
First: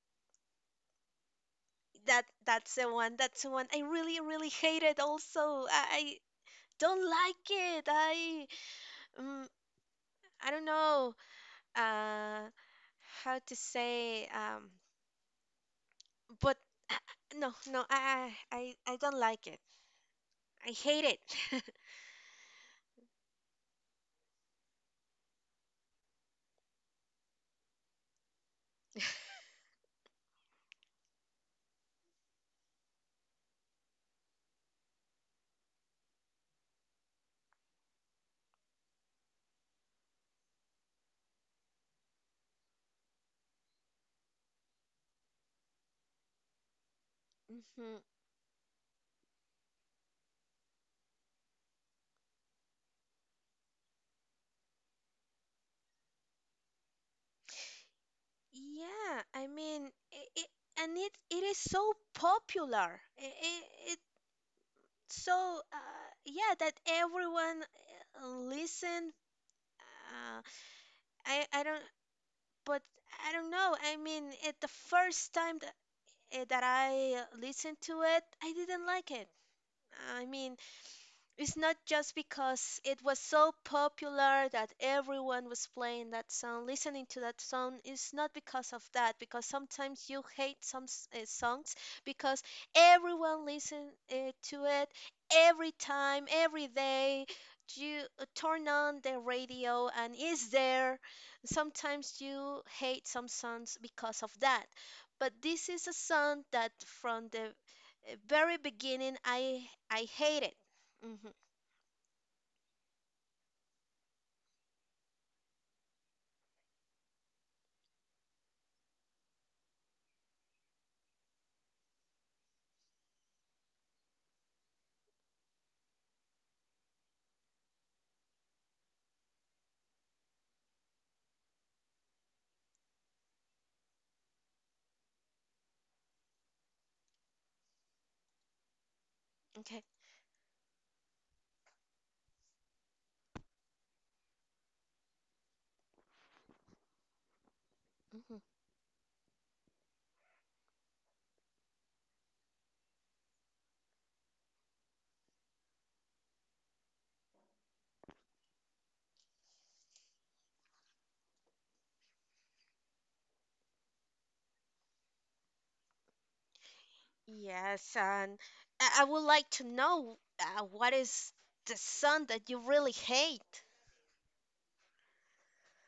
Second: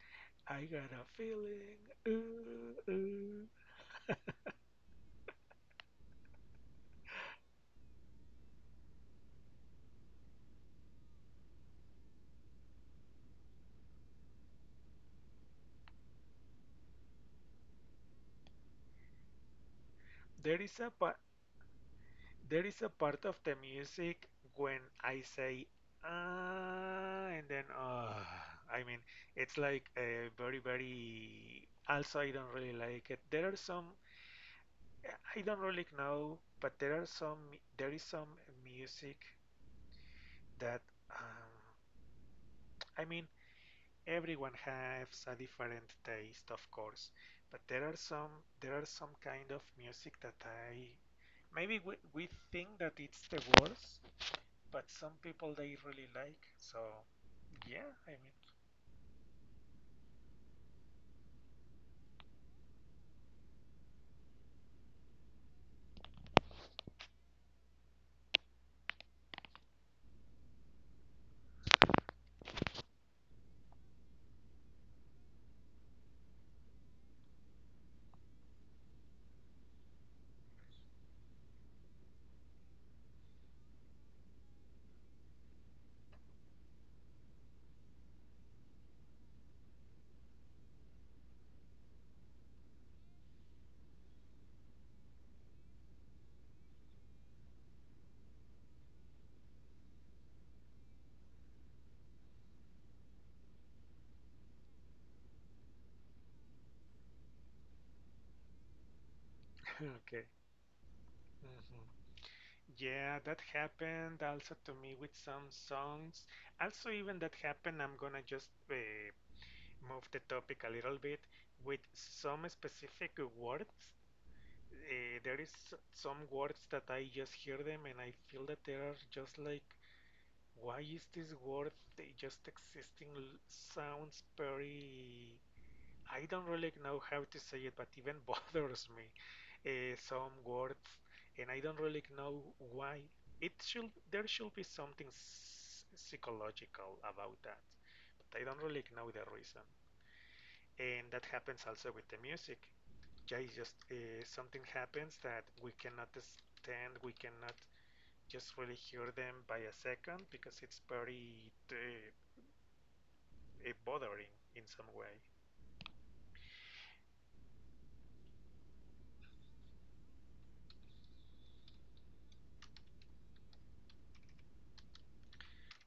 [SPEAKER 1] I got a feeling.
[SPEAKER 2] that's
[SPEAKER 1] Ooh,
[SPEAKER 2] the one. That's
[SPEAKER 1] ooh.
[SPEAKER 2] the one. I really hate it. Also, I don't like it. Um, I don't know uh how to say but no, I don't like it.
[SPEAKER 1] There
[SPEAKER 2] I
[SPEAKER 1] is a
[SPEAKER 2] hate
[SPEAKER 1] part.
[SPEAKER 2] it.
[SPEAKER 1] There is a part of the music when I say ah, and then ah. I mean, it's like a very, very. Also, I don't really like it. There are some. I don't really know, but there are some. There is some music that um, I mean everyone has a different taste, of course, but there
[SPEAKER 2] hmm
[SPEAKER 1] are some kind of music that I maybe we think that it's the worst, but some people they really like. So yeah, I mean.
[SPEAKER 2] Yeah, I mean it is so popular. It, so yeah that everyone listen uh, I don't but I don't know. I mean, at the first time that, that I listened to it I didn't like it. I mean, it's not just because it was so popular that everyone was playing that song, listening to that song. It's not because of that, because sometimes you hate some songs because everyone listen to it every time, every day. You turn on the radio and it's there. Sometimes you hate some songs because of that. But this is a song that from the very beginning I I
[SPEAKER 1] Okay.
[SPEAKER 2] hated.
[SPEAKER 1] Hmm. Yeah, that happened also to me with some songs. Also, even that happened, I'm gonna just move the topic a little bit with some specific words. There is some words that I just hear them and I feel that they are just like, why is this word? They just existing sounds very. I don't really know how to say it, but even bothers me.
[SPEAKER 2] Okay.
[SPEAKER 1] Some words, and I don't really know why. It should There should be something s psychological about that, but I
[SPEAKER 2] hmm
[SPEAKER 1] don't really know the reason, and that happens also with the music. Yeah, it's just something happens that we cannot stand, we cannot just really hear them by a second because it's very bothering in some way.
[SPEAKER 2] Yes, and I would like to know what is the son that you really hate?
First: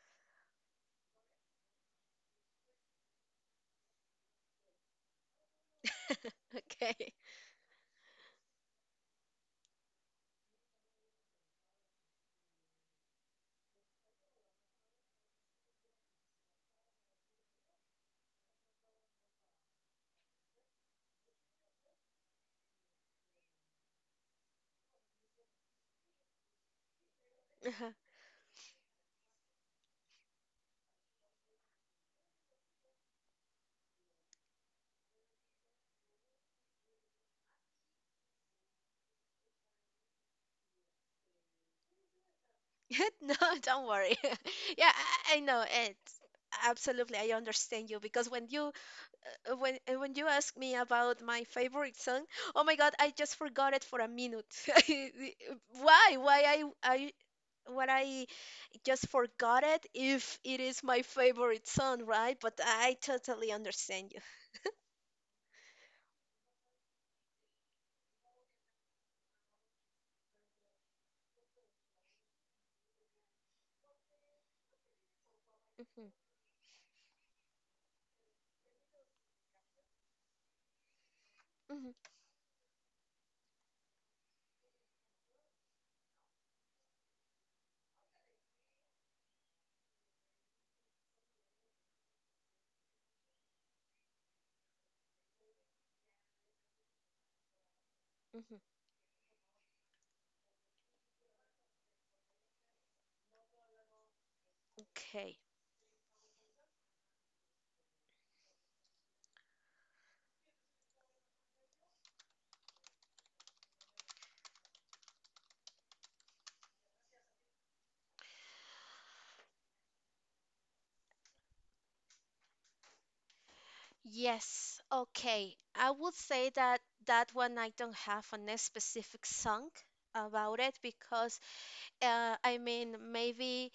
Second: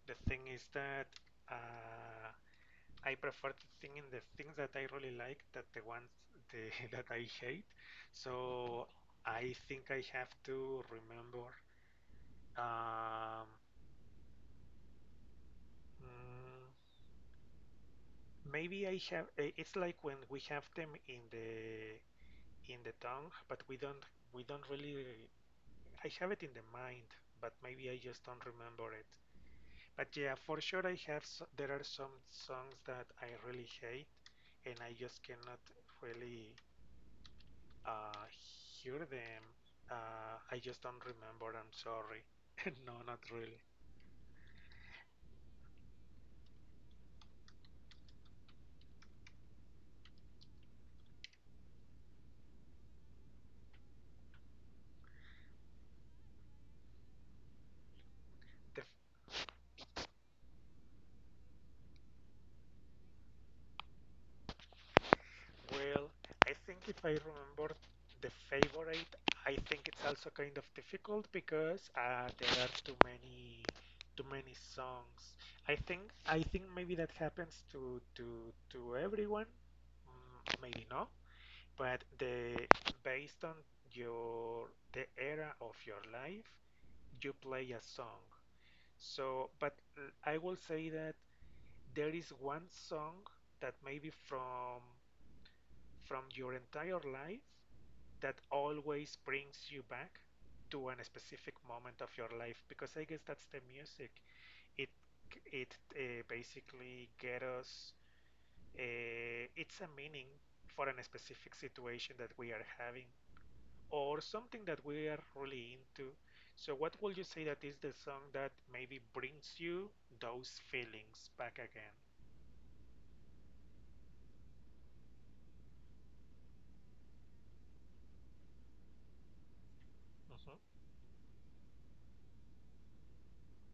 [SPEAKER 1] The thing is that uh, I prefer to think in the things that I really like that the ones the, that
[SPEAKER 2] Okay.
[SPEAKER 1] I hate. So I think I have to remember um, mm, maybe I have. It's like when we have them in the tongue, but we don't really. I have it in the mind, but maybe
[SPEAKER 2] Uh-huh.
[SPEAKER 1] I just don't remember it. But yeah, for sure I have. There are some songs that I really hate, and I just cannot really uh, hear them. I just don't remember. I'm sorry. No, not
[SPEAKER 2] No,
[SPEAKER 1] really.
[SPEAKER 2] don't worry. Yeah, I know it. Absolutely, I understand you because when you when you ask me about my favorite song, oh my God, I just forgot it for a minute. Why? Why I
[SPEAKER 1] The
[SPEAKER 2] just forgot it if it is my favorite song, right? But I totally understand.
[SPEAKER 1] Well, I think if I remember the favorite, I think it's also kind of difficult because there are too many songs. I think
[SPEAKER 2] Mhm,
[SPEAKER 1] I think maybe that happens to everyone. Mm, maybe not,
[SPEAKER 2] mhm,
[SPEAKER 1] but the based on your the era of your life, you play a song. So, but I will say that there is one song that maybe from your entire life that
[SPEAKER 2] mhm.
[SPEAKER 1] always brings you back to a specific moment of your life because I guess that's the music. It
[SPEAKER 2] Okay.
[SPEAKER 1] it basically get us. It's a meaning for a specific situation that we are having or something that we are really into. So what would you say that is the song that maybe brings you those feelings back again?
[SPEAKER 2] Yes. Okay. I would say that that one I don't have a specific song about it
[SPEAKER 1] Mm-hmm.
[SPEAKER 2] because I mean maybe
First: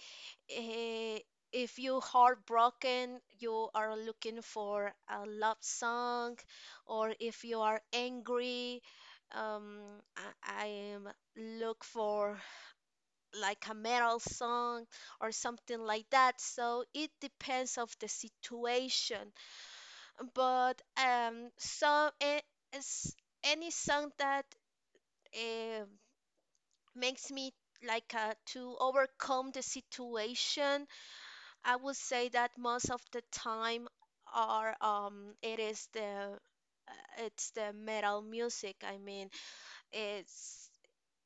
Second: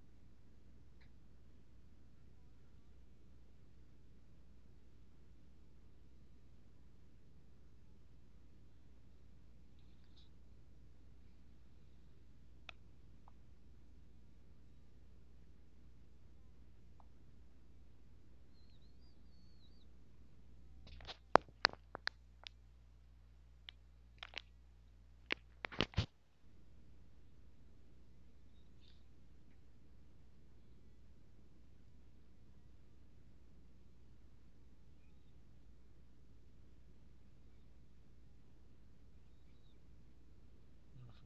[SPEAKER 2] uh, if you heartbroken you are looking for a love song, or if you are angry um I am look for like a metal song or something like that. So it depends of the situation. But some as- any song that um makes me like to overcome the situation, I would say that most of the time are it is the it's the metal music. I mean, it's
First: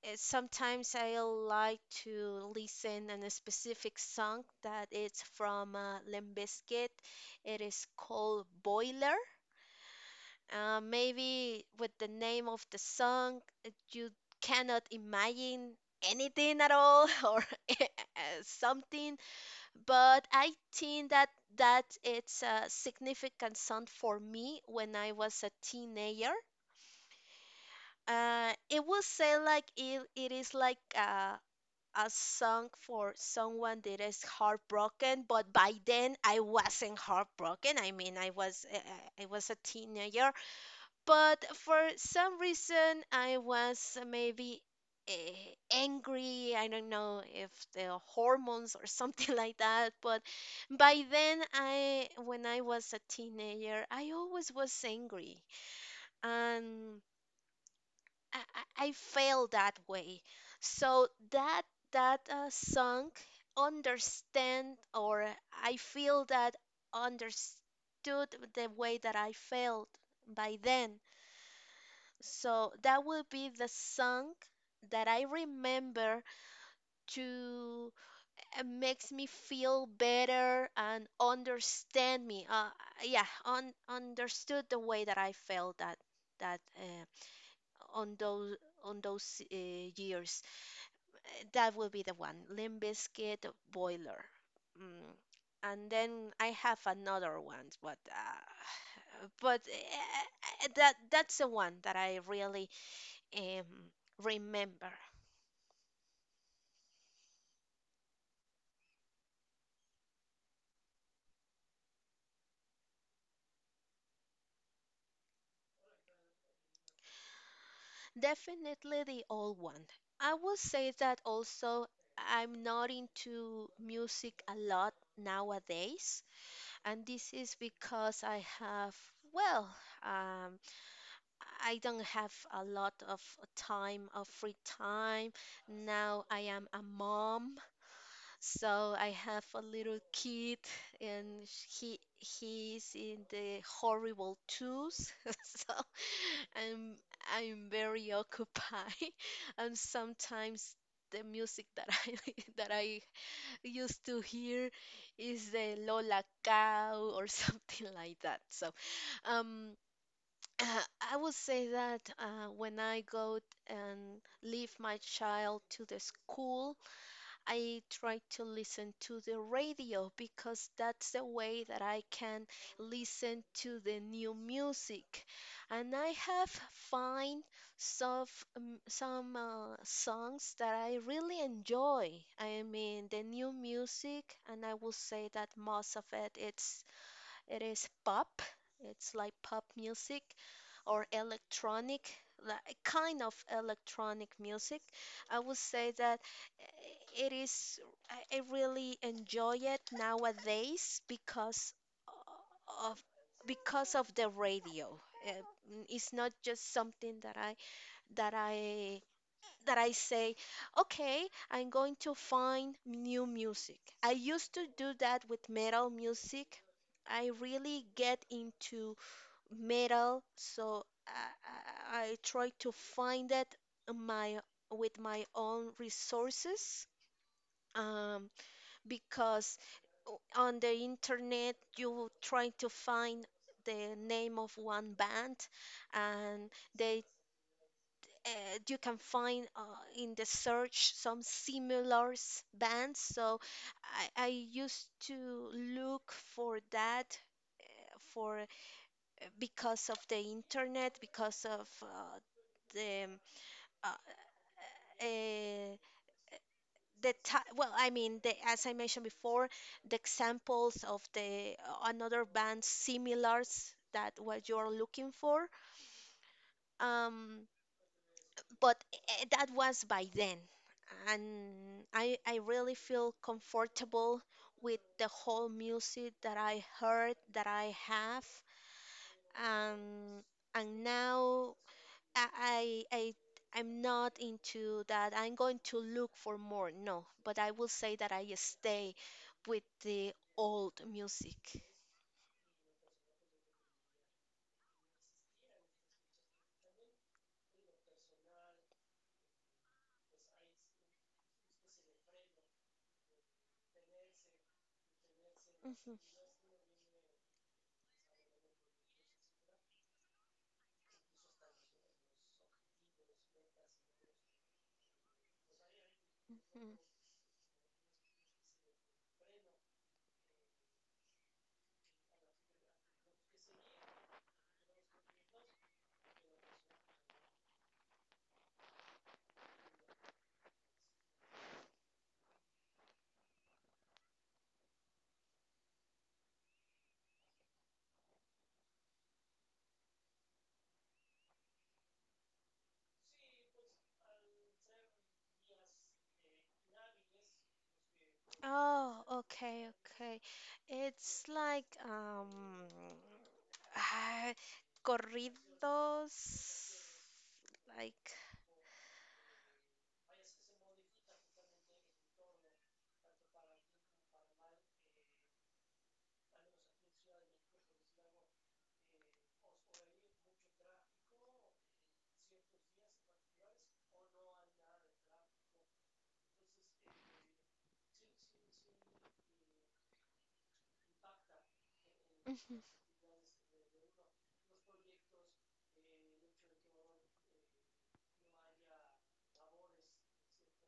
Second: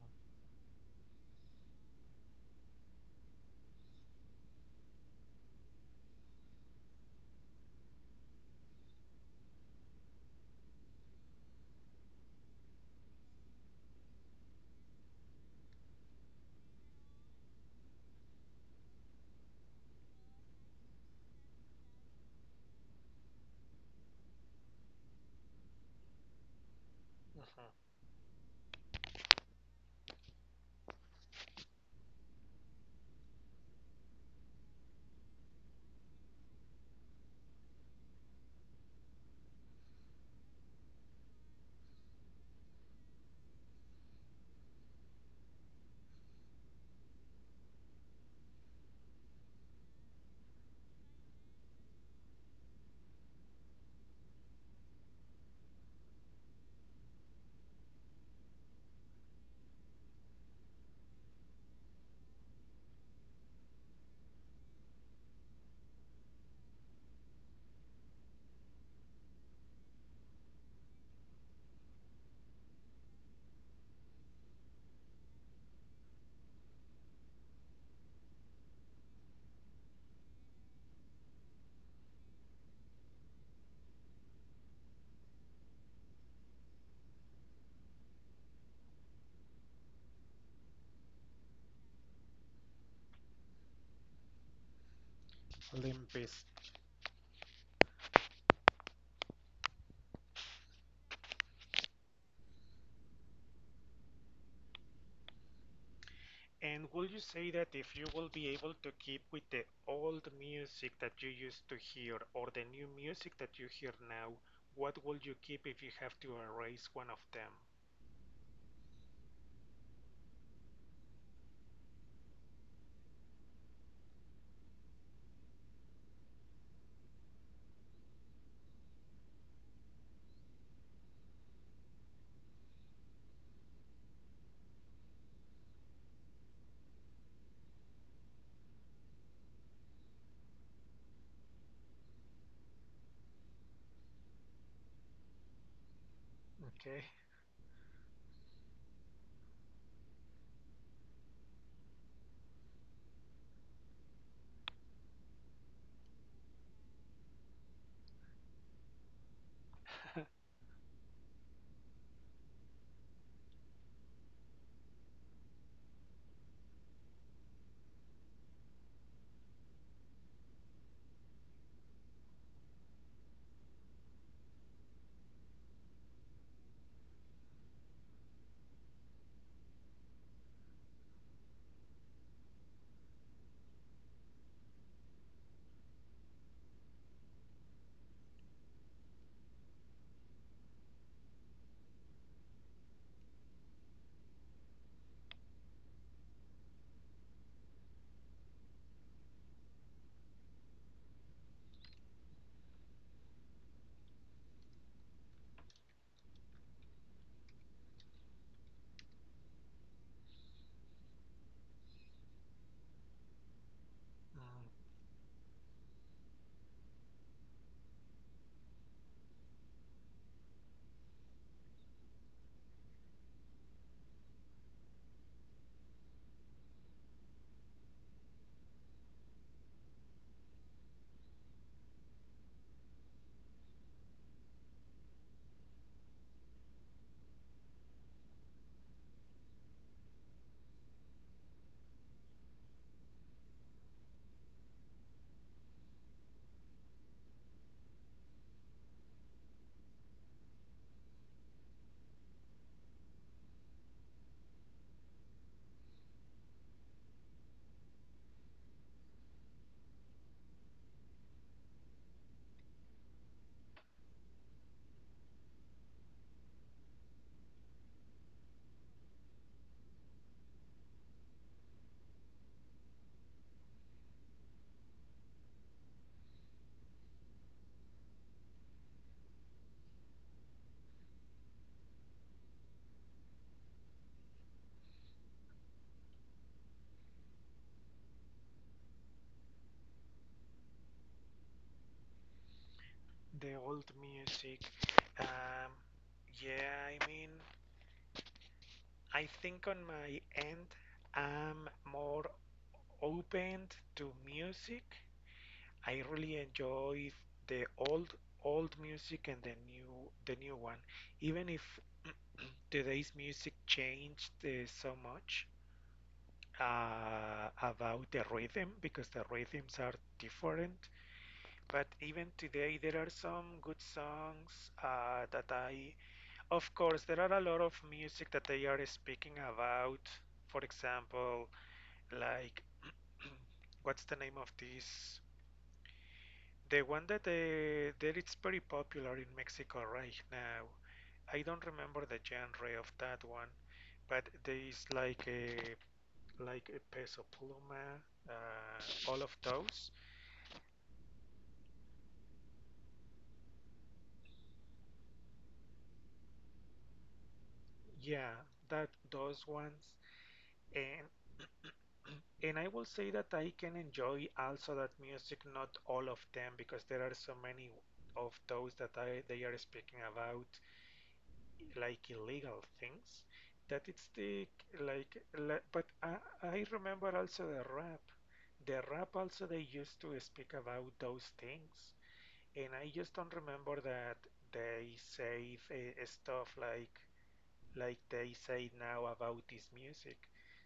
[SPEAKER 2] uh, sometimes I like to listen on a specific song that it's from Limp Bizkit. It is called Boiler. Maybe with the name of the song, you cannot imagine anything at all or something, but I think that that it's a significant song for me when I was a teenager.
[SPEAKER 1] Mm-hmm.
[SPEAKER 2] It will say like it is like a song for someone that is heartbroken, but by then I wasn't heartbroken. I mean, I was a teenager, but for some reason I was maybe angry. I don't know if the hormones or something like that, but by then I when I was a teenager I always was angry, and I, I feel that way. So that song understand, or I feel that understood the way that I felt by then. So that will be the song that I remember to makes me feel better and understand me. Yeah, un understood the way that I felt that that uh, on those on those years. That will be the one, Limp Bizkit Boiler. Mm.
[SPEAKER 1] Mm-hmm.
[SPEAKER 2] And
[SPEAKER 1] Limp
[SPEAKER 2] then I
[SPEAKER 1] Bizkit.
[SPEAKER 2] have another one, but that that's the one that I really um, remember.
[SPEAKER 1] And will you say that if you will be able to keep with the old music that you used to hear or the new music that you hear now, what will you keep if you have to erase one of them?
[SPEAKER 2] Definitely the old one. I will say that also I'm not into music a lot nowadays, and this is because I have, well, um, I don't have a lot of time of free time. Now I am a mom, so I have a little kid and he's in the horrible twos. So I'm
[SPEAKER 1] Okay.
[SPEAKER 2] I'm very occupied and sometimes the music that I that I used to hear is the Lola Cow or something like that. So um uh, I would say that when I go and leave my child to the school, I try to listen to the radio because that's the way that I can listen to the new music. And I have find some some songs that I really enjoy. I mean, the new music, and I will say that most of it it's it is pop. It's like pop music or electronic, like kind of electronic music. I would say that eh, it is, I really enjoy it nowadays of because of the radio. Uh, It's not just something that that I I say, okay, I'm going to find new music. I used to
[SPEAKER 1] Mm,
[SPEAKER 2] do that with metal music. I really get into metal, so I try to find it my with my own resources um, because on the internet you try to find the name of one band and they you can find in the search some similar bands. So I used to look for that for because of the internet, because of the uh, uh, the ti well, I mean, the, as I mentioned before, the examples of the another band similars that what you are looking for. Um, but that was by then and I really feel comfortable with the whole music that I heard that I have um, and now I, I I- I'm not into that I'm going to look for more no but I will say that I stay with the old music.
[SPEAKER 1] the old music. Um, yeah, I mean, I think on my end, I'm more open to music.
[SPEAKER 2] Mhm,
[SPEAKER 1] I really enjoy the old old music and the new one. Even if today's music changed so much
[SPEAKER 2] mhm.
[SPEAKER 1] about the rhythm because the rhythms are different. But even today, there are some good songs that I, of course, there are a lot of music that they are speaking about. For example, like what's the name of this? The one that that it's very popular in Mexico right now. I don't remember the genre of that one, but there is like a peso pluma,
[SPEAKER 2] Oh,
[SPEAKER 1] all of
[SPEAKER 2] okay,
[SPEAKER 1] those.
[SPEAKER 2] okay. It's like ah, corridos like.
[SPEAKER 1] Yeah, that those ones, and and I will say that I can enjoy also that music, not all of them, because there are so many of those that I they are speaking about. Like illegal things that it's the like but I remember also the rap, the rap also they used to speak about those things,
[SPEAKER 2] Mhm,
[SPEAKER 1] and I just don't remember that they say stuff like they say now about this music,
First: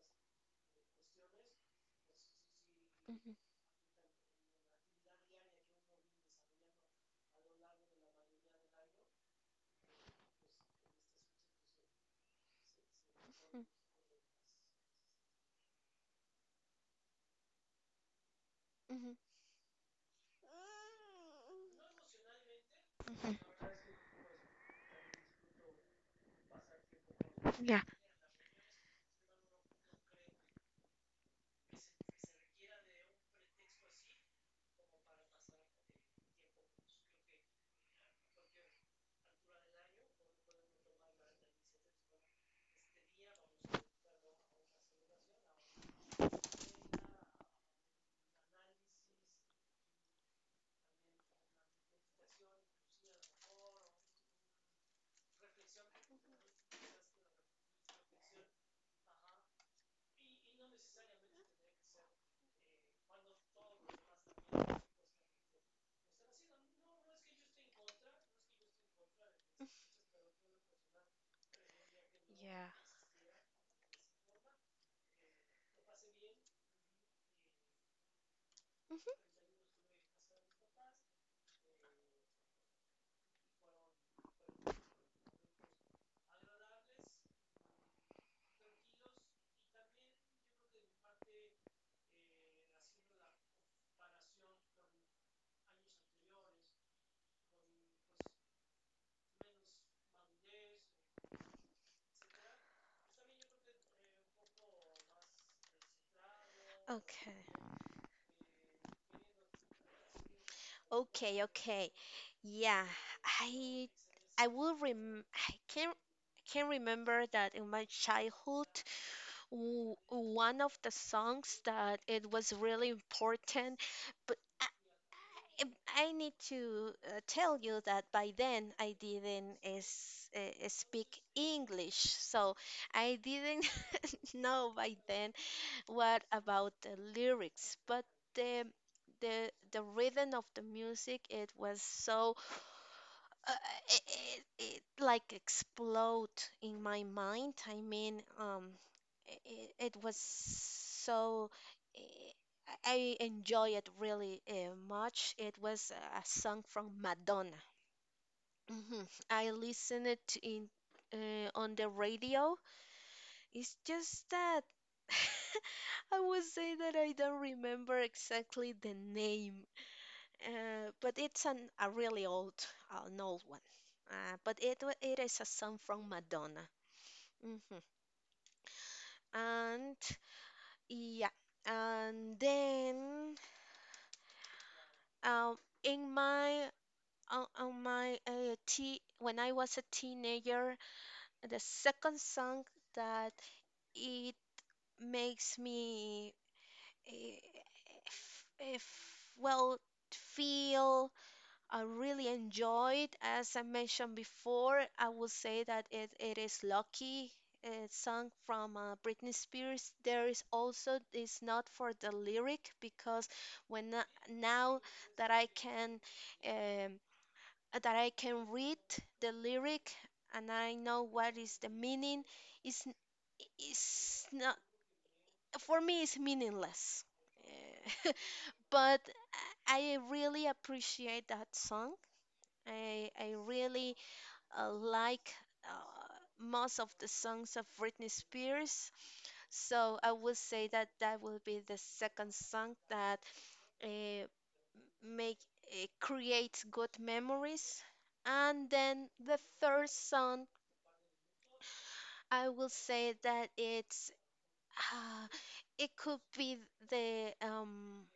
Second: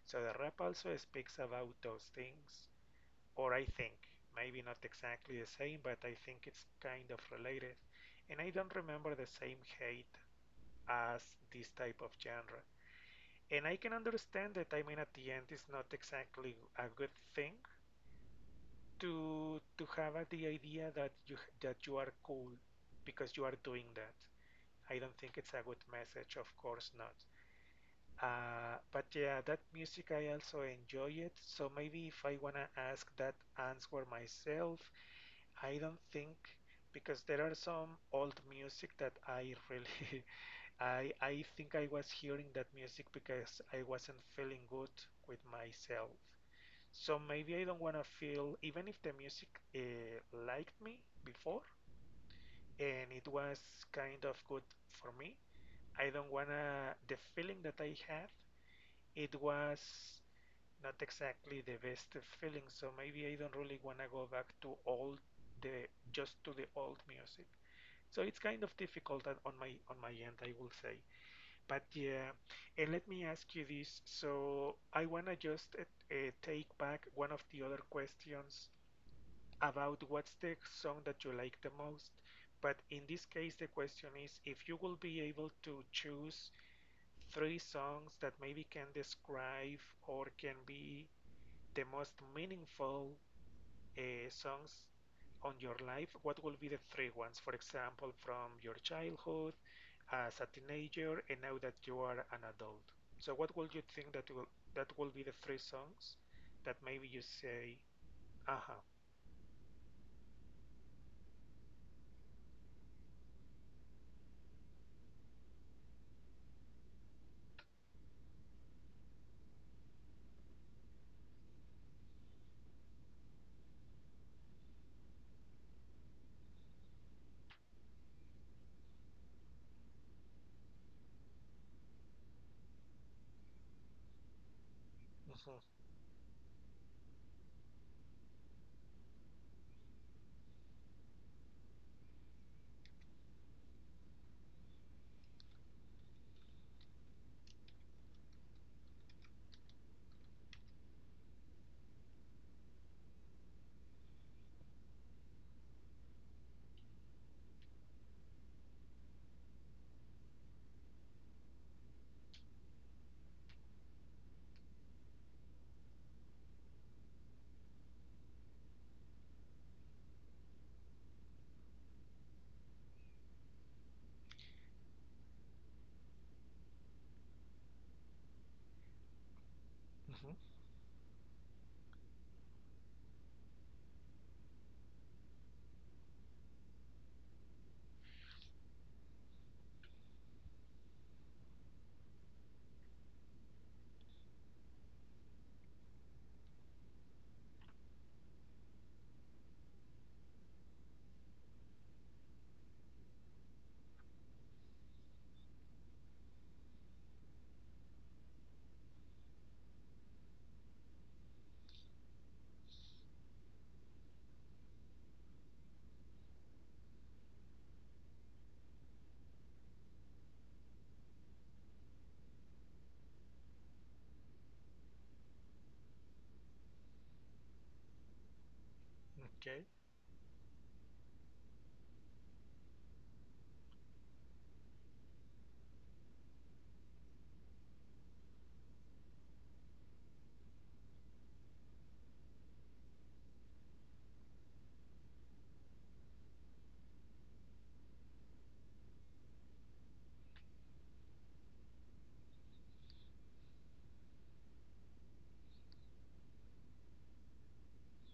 [SPEAKER 1] so the rap also speaks about those things,
[SPEAKER 2] mhm,
[SPEAKER 1] or I think maybe not exactly the same, but I think it's kind of related, and I don't remember the same hate as this type of genre.
[SPEAKER 2] mhm,
[SPEAKER 1] And I can understand that. I mean at the end it's not exactly a good thing
[SPEAKER 2] mhm, mhm.
[SPEAKER 1] to have the idea that you are cool because you are doing that. I don't think it's a good message, of course not.
[SPEAKER 2] Yeah.
[SPEAKER 1] But yeah, that music I also enjoy it. So maybe if I wanna ask that answer myself, I don't think because there are some old music that I really I think I was hearing that music because I wasn't feeling good with myself. So maybe I don't want to feel, even if the music uh, liked me before and it was kind of good for me, I don't want to, the feeling that I had, it was not exactly the best feeling. So maybe I don't really want to go back to old, the just to the old music. So it's kind of difficult on my end, I will say. But yeah,
[SPEAKER 2] Yeah.
[SPEAKER 1] and let me ask you this. So I wanna just take back one of the other questions
[SPEAKER 2] Mhm.
[SPEAKER 1] about what's the song that you like the most. But in this case, the question is if you will be able to choose 3 songs that maybe can describe or can be the most meaningful songs on your life, what will be the 3 ones? For example, from your childhood, as a teenager, and now that you are an adult. So, what would you think that will be the 3 songs that maybe you
[SPEAKER 2] Okay.
[SPEAKER 1] say, "Aha,
[SPEAKER 2] Okay, okay. Yeah, I I will rem I can remember that in my childhood, w one of the songs that it was really important, but I I need to tell you that by then I didn't is, speak English, so I didn't know by then
[SPEAKER 1] uh-huh,
[SPEAKER 2] what about the lyrics but the the rhythm of the music it was so uh, it like explode in my mind. I mean, it was so eh, I enjoy it really much. It was a song from Madonna. Hmm. I listened it in on the radio. It's just that I would say that I don't remember exactly the name, but it's an, a really old, an old one. But it it is a song from Madonna. Hmm. And
[SPEAKER 1] mhm,
[SPEAKER 2] yeah, and then um, in my on my te when I was a teenager, the second song that it makes me if well feel really enjoyed as I mentioned before. I would say that it is lucky. It's sung from Britney Spears. There is also it's not for the lyric because now that I can um, that I can read the lyric and I know what is the meaning, it's n- it's not for me. It's meaningless. Eh, but
[SPEAKER 1] mhm, okay,
[SPEAKER 2] I really appreciate that song. I really like most of the songs of Britney Spears. So I would say that that will be the second song that uh, make create good memories. And then the third song, I will say that it's uh, it could be the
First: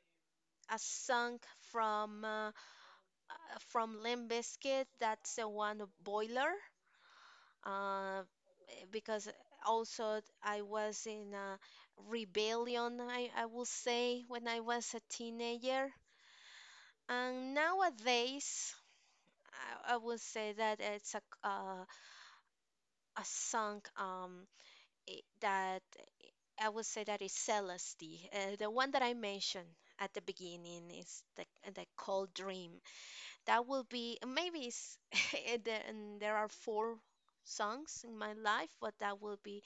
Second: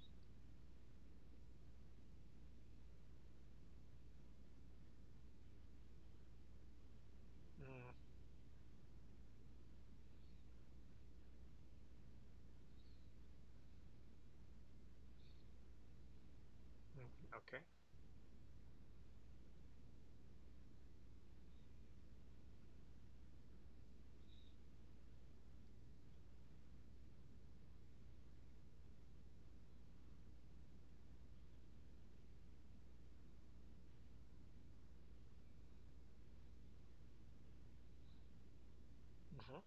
[SPEAKER 2] a song from from Limp Bizkit, that's the one Boiler,
[SPEAKER 1] mm,
[SPEAKER 2] uh, because also I was in a rebellion, I will say, when I was a teenager.
[SPEAKER 1] mm,
[SPEAKER 2] And
[SPEAKER 1] okay,
[SPEAKER 2] nowadays, I would say that it's a song that I would say that is Celeste, the one that I mentioned at the beginning is the Cold Dream. That will be maybe it's, and there are four songs in my life, but that will
[SPEAKER 1] mhm,
[SPEAKER 2] be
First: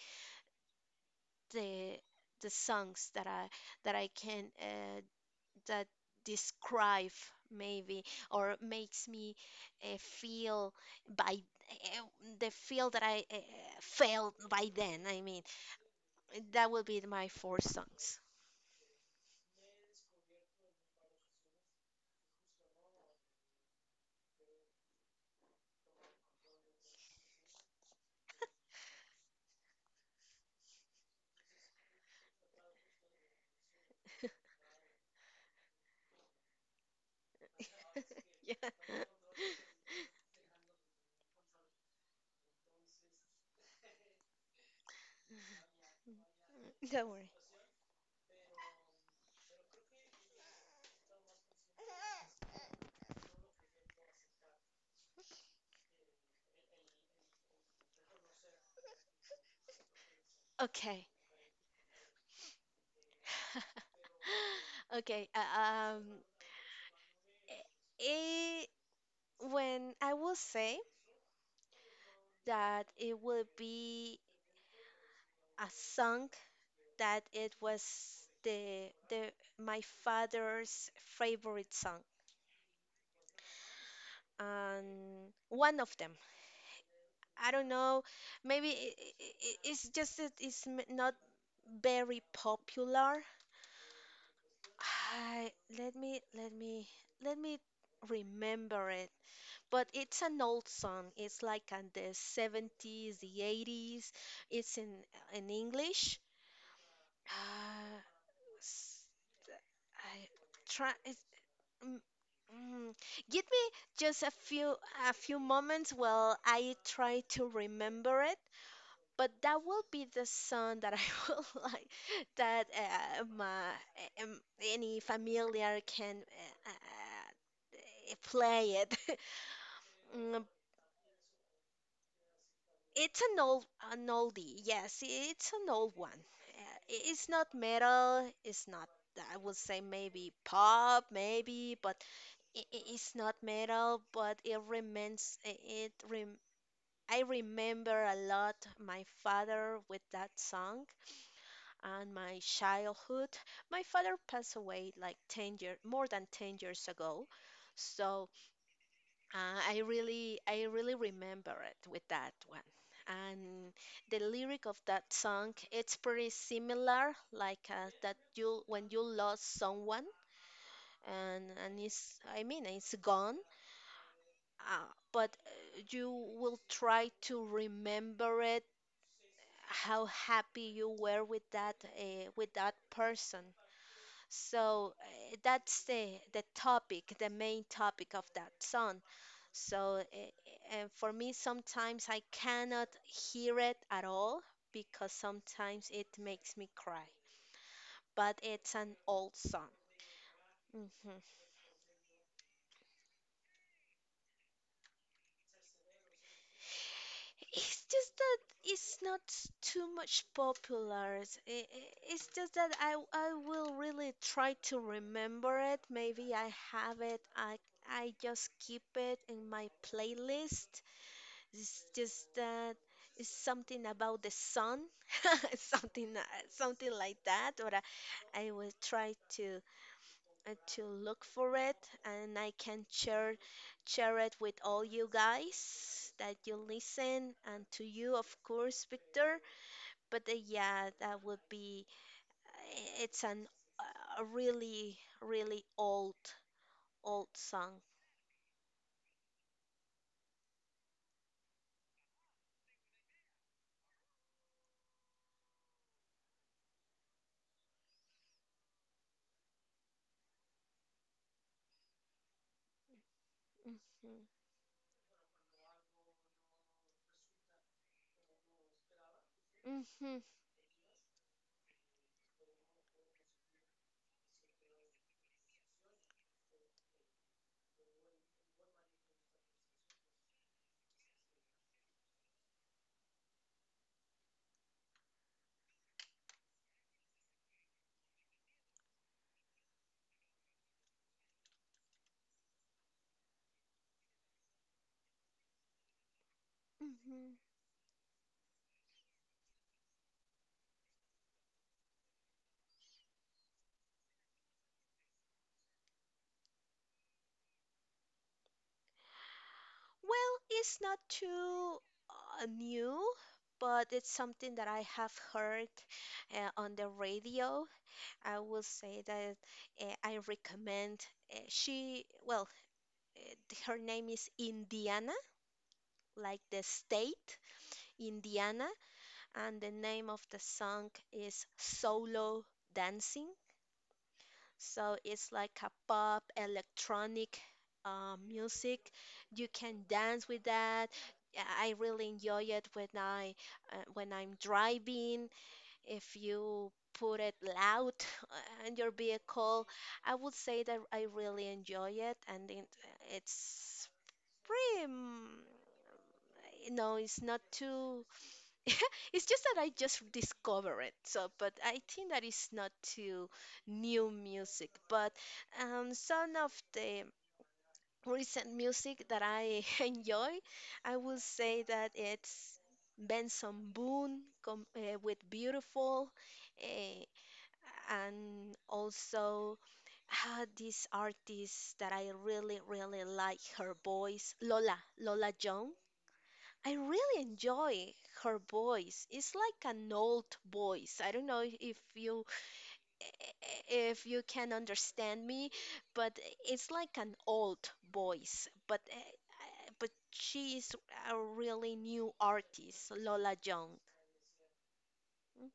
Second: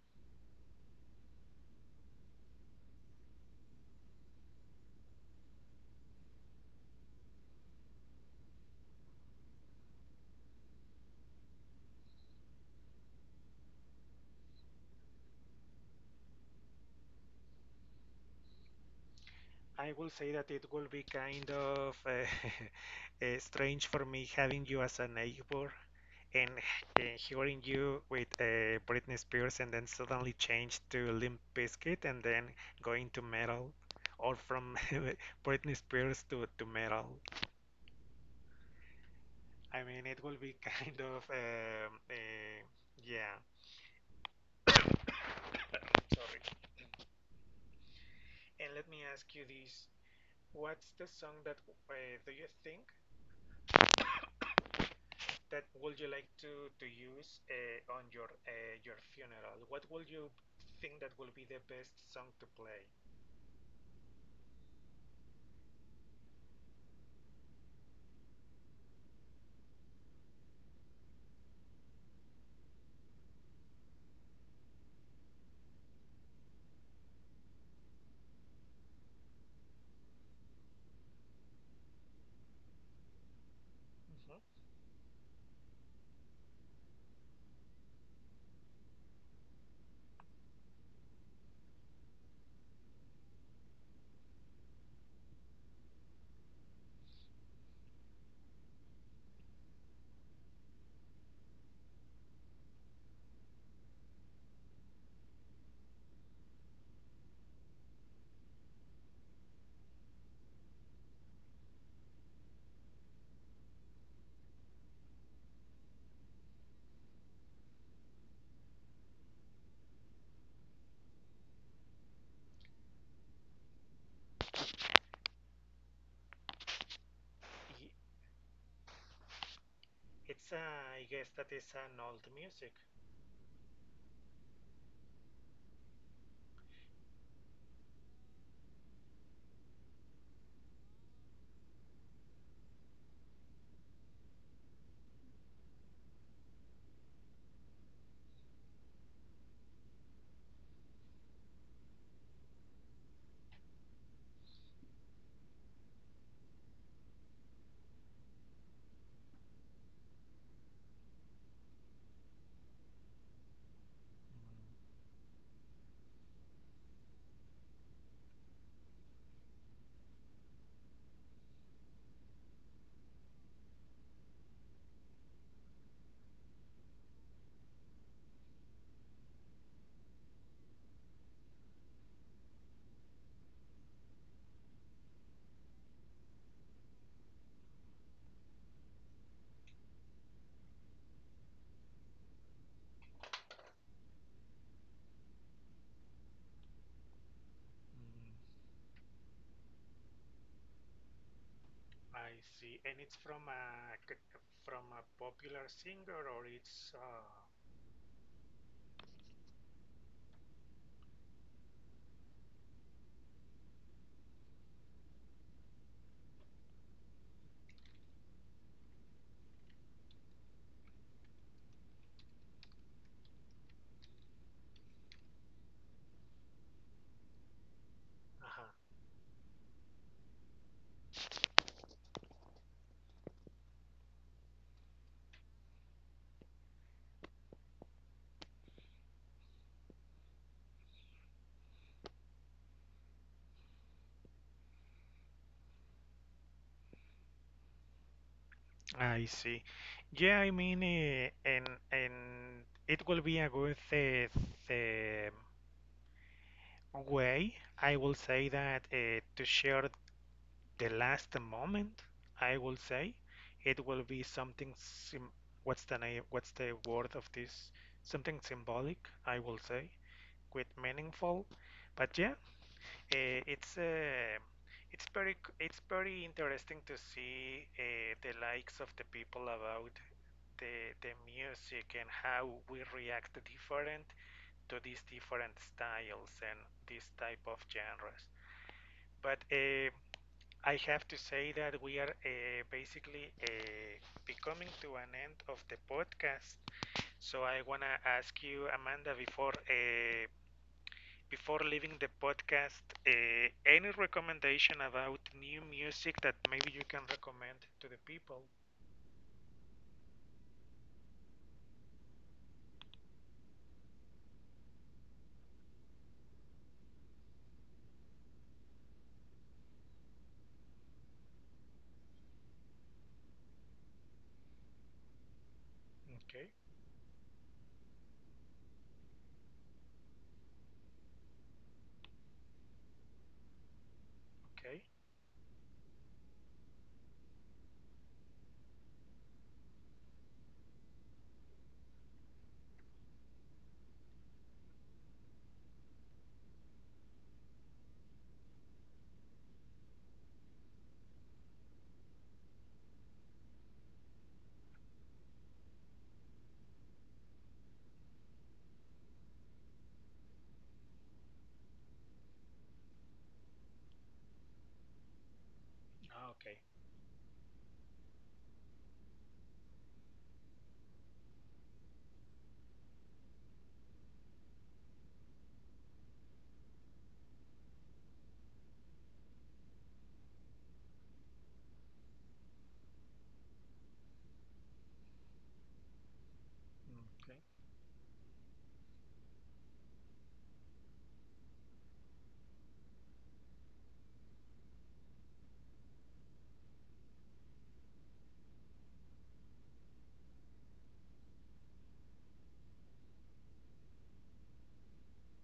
[SPEAKER 2] the the songs that I can that describe maybe or makes me feel by uh, the feel that I felt by then. I mean, that will be my four songs.
[SPEAKER 1] I will say that it will be kind of strange for me having you as a neighbor and hearing you with Britney Spears and then suddenly change to Limp Bizkit and then going to metal or from Britney Spears to metal.
[SPEAKER 2] Yeah,
[SPEAKER 1] I mean, it will be kind of, yeah, sorry.
[SPEAKER 2] don't worry.
[SPEAKER 1] And let me ask you this. What's the song that uh, do you think that would you like to use on your funeral? What would you think
[SPEAKER 2] Okay.
[SPEAKER 1] that will be the best song to play?
[SPEAKER 2] Okay, um, it, when I will say that it will be a song that it was the my father's favorite song
[SPEAKER 1] Mhm.
[SPEAKER 2] and one of them. I don't know, maybe it's just that it's not very popular. I, Let me let me remember it. But it's an old song. It's like in the 70s, the 80s. It's in English. Uh, s- I try. It's, mm, mm. Give me just a few moments while I try to remember it. But that will be the song that I will like that my um, any familiar can play it. Mm.
[SPEAKER 1] It's a, I guess that is an old music.
[SPEAKER 2] It's an old an oldie, yes, it's an old one. It's not metal, it's not, I would say maybe pop, maybe, but it's not metal, but it remains, I- it rem I remember a lot my father with that song and my childhood. My father passed away like 10 years, more than 10 years ago, so I really remember it with that one. And the lyric of that song, it's pretty similar, like that you when you lost someone and it's, I mean, it's gone. But you will try to remember it, how happy you were with that person. So that's the topic, the main topic of that song. So, and for me, sometimes I cannot hear it at all because sometimes it makes me cry.
[SPEAKER 1] Mm,
[SPEAKER 2] But it's an old song. Hmm.
[SPEAKER 1] I see, and it's from a popular singer, or it's.
[SPEAKER 2] It's just that it's not too much popular. It's it's just that I will really try to remember it. Maybe I have it. I just keep it in my playlist. It's just that it's something about the sun, something something like that. Or I will
[SPEAKER 1] Uh-huh.
[SPEAKER 2] try to look for it, and I can share share it with all you guys that you listen, and to you, of course, Victor. But yeah, that would be it's an a really really old old song.
[SPEAKER 1] I see. Yeah, I mean, and it will be a good eh, way, I will say that, to share the last moment, I will say, it will be
[SPEAKER 2] Mhm.
[SPEAKER 1] something sim what's the name, what's the word of this? Something symbolic, I will say,
[SPEAKER 2] Mm-hmm.
[SPEAKER 1] quite meaningful. But yeah, uh, it's uh, it's very it's very interesting to see the likes of the people about the music and how we react different to these different styles and this type of genres. But I have to say that we are basically becoming to an end of the podcast.
[SPEAKER 2] Hmm.
[SPEAKER 1] So I wanna ask you, Amanda, before before leaving the podcast, any recommendation about new music that maybe you can recommend to the people?
[SPEAKER 2] Well, it's not too new, but it's something that I have heard on the radio. I will say that I recommend. She, well, uh, her name is Indiana, like
[SPEAKER 1] Okay,
[SPEAKER 2] the state, Indiana, and the name of the song is Solo Dancing.
[SPEAKER 1] okay,
[SPEAKER 2] So it's like a pop electronic music. You can dance with that. Yeah, I really enjoy it when I when I'm driving. If you put it loud in your vehicle, I would say that I really enjoy it, and it, it's pretty. Mm. You know, it's not too it's just that I just discover it. So, but I think that it's not too new music. But some
[SPEAKER 1] ah,
[SPEAKER 2] of
[SPEAKER 1] okay,
[SPEAKER 2] the recent music that I enjoy, I will say that it's Benson Boone com with Beautiful, uh, and also this artist that I really, really like her voice, Lola Jones. I really
[SPEAKER 1] okay.
[SPEAKER 2] enjoy her voice. It's like an old voice. I don't know if you can understand me, but it's like an old voice. But but she is a really new artist, Lola Young.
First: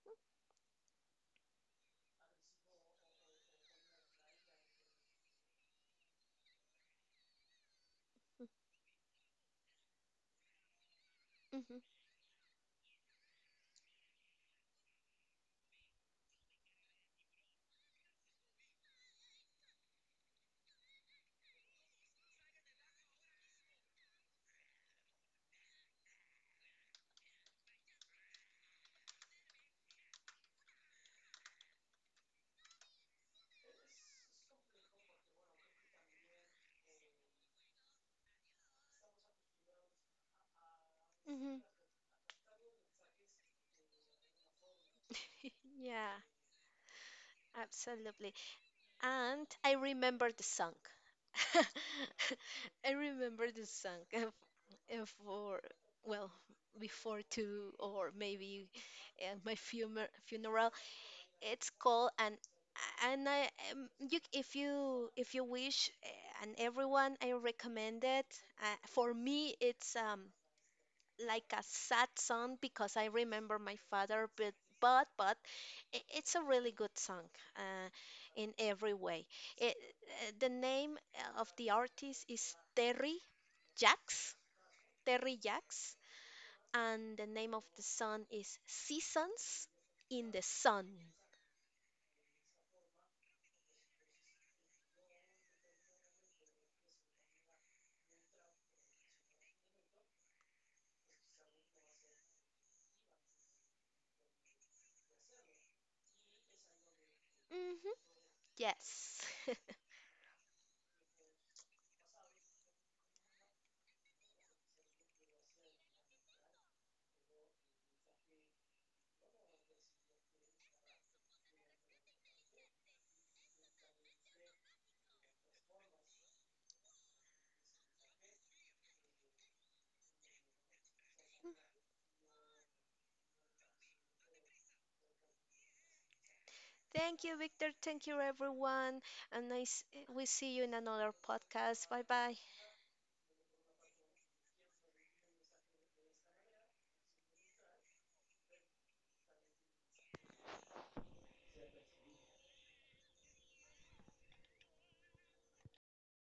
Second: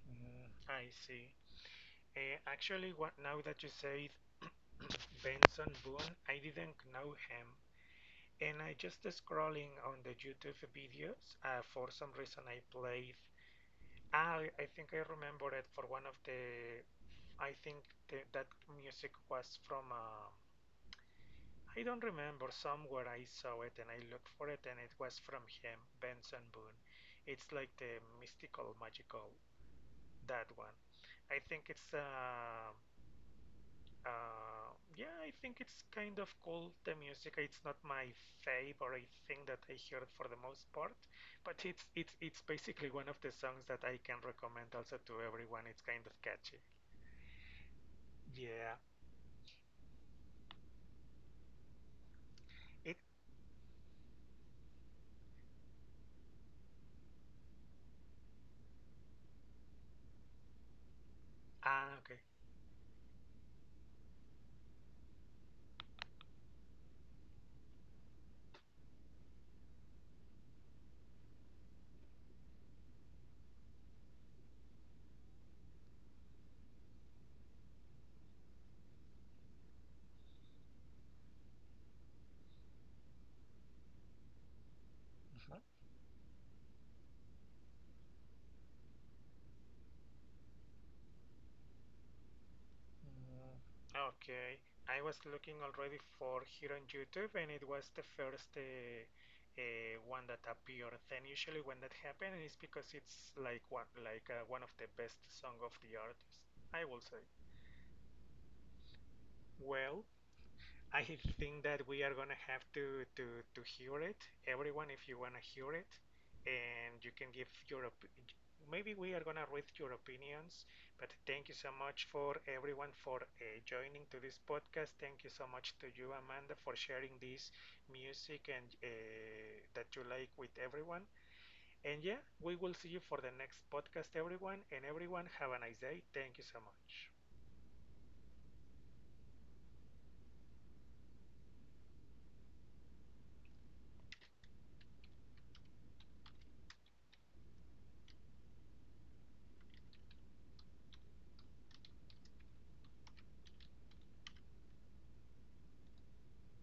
[SPEAKER 1] Mm, I see. Actually, what now that you say Benson Boone, I didn't know him, and I just scrolling on the YouTube videos.
[SPEAKER 2] Mhm,
[SPEAKER 1] For some reason, I played. I think I remember it for one of the. I think the, that music was from. I don't remember somewhere I saw it and I looked for it and it was from him, Benson Boone. It's like the mystical, magical that one. I think it's uh, yeah, I think it's kind of cool, the music. It's not my favorite thing that I hear for the most part, but
[SPEAKER 2] mhm.
[SPEAKER 1] it's basically one of the songs that I can recommend also to everyone. It's kind of
[SPEAKER 2] Yeah,
[SPEAKER 1] catchy.
[SPEAKER 2] absolutely.
[SPEAKER 1] Yeah.
[SPEAKER 2] And I remember the song. I
[SPEAKER 1] It
[SPEAKER 2] remember the song. Uh, for well before two or maybe my fumer funeral it's
[SPEAKER 1] ah
[SPEAKER 2] called
[SPEAKER 1] okay.
[SPEAKER 2] an. And I you if you if you wish and everyone I recommend it. Uh, for me it's like a sad song because I remember my father, but but but it's a really good song uh, in every way. It, the name of the artist is Terry Jacks. Terry
[SPEAKER 1] Mhm.
[SPEAKER 2] Jacks. And the name of the sun is Seasons in the Sun.
[SPEAKER 1] Mm, okay. I was looking already for here on YouTube and it was the first one that appeared. Then usually when that happens, it's because it's like one of the best song of the artist. I will say.
[SPEAKER 2] Hmm. Yes.
[SPEAKER 1] Well, I think that we are gonna have to hear it, everyone. If you wanna hear it, and you can give your maybe we are gonna read your opinions. But thank you so much for everyone for joining to this podcast. Thank you so much to you, Amanda, for sharing this music and that you like with everyone. And yeah, we will see you for the next podcast, everyone. And everyone, have a nice day. Thank you so much.
[SPEAKER 2] Thank you, Victor. Thank you, everyone. And we see you in another podcast. Bye bye.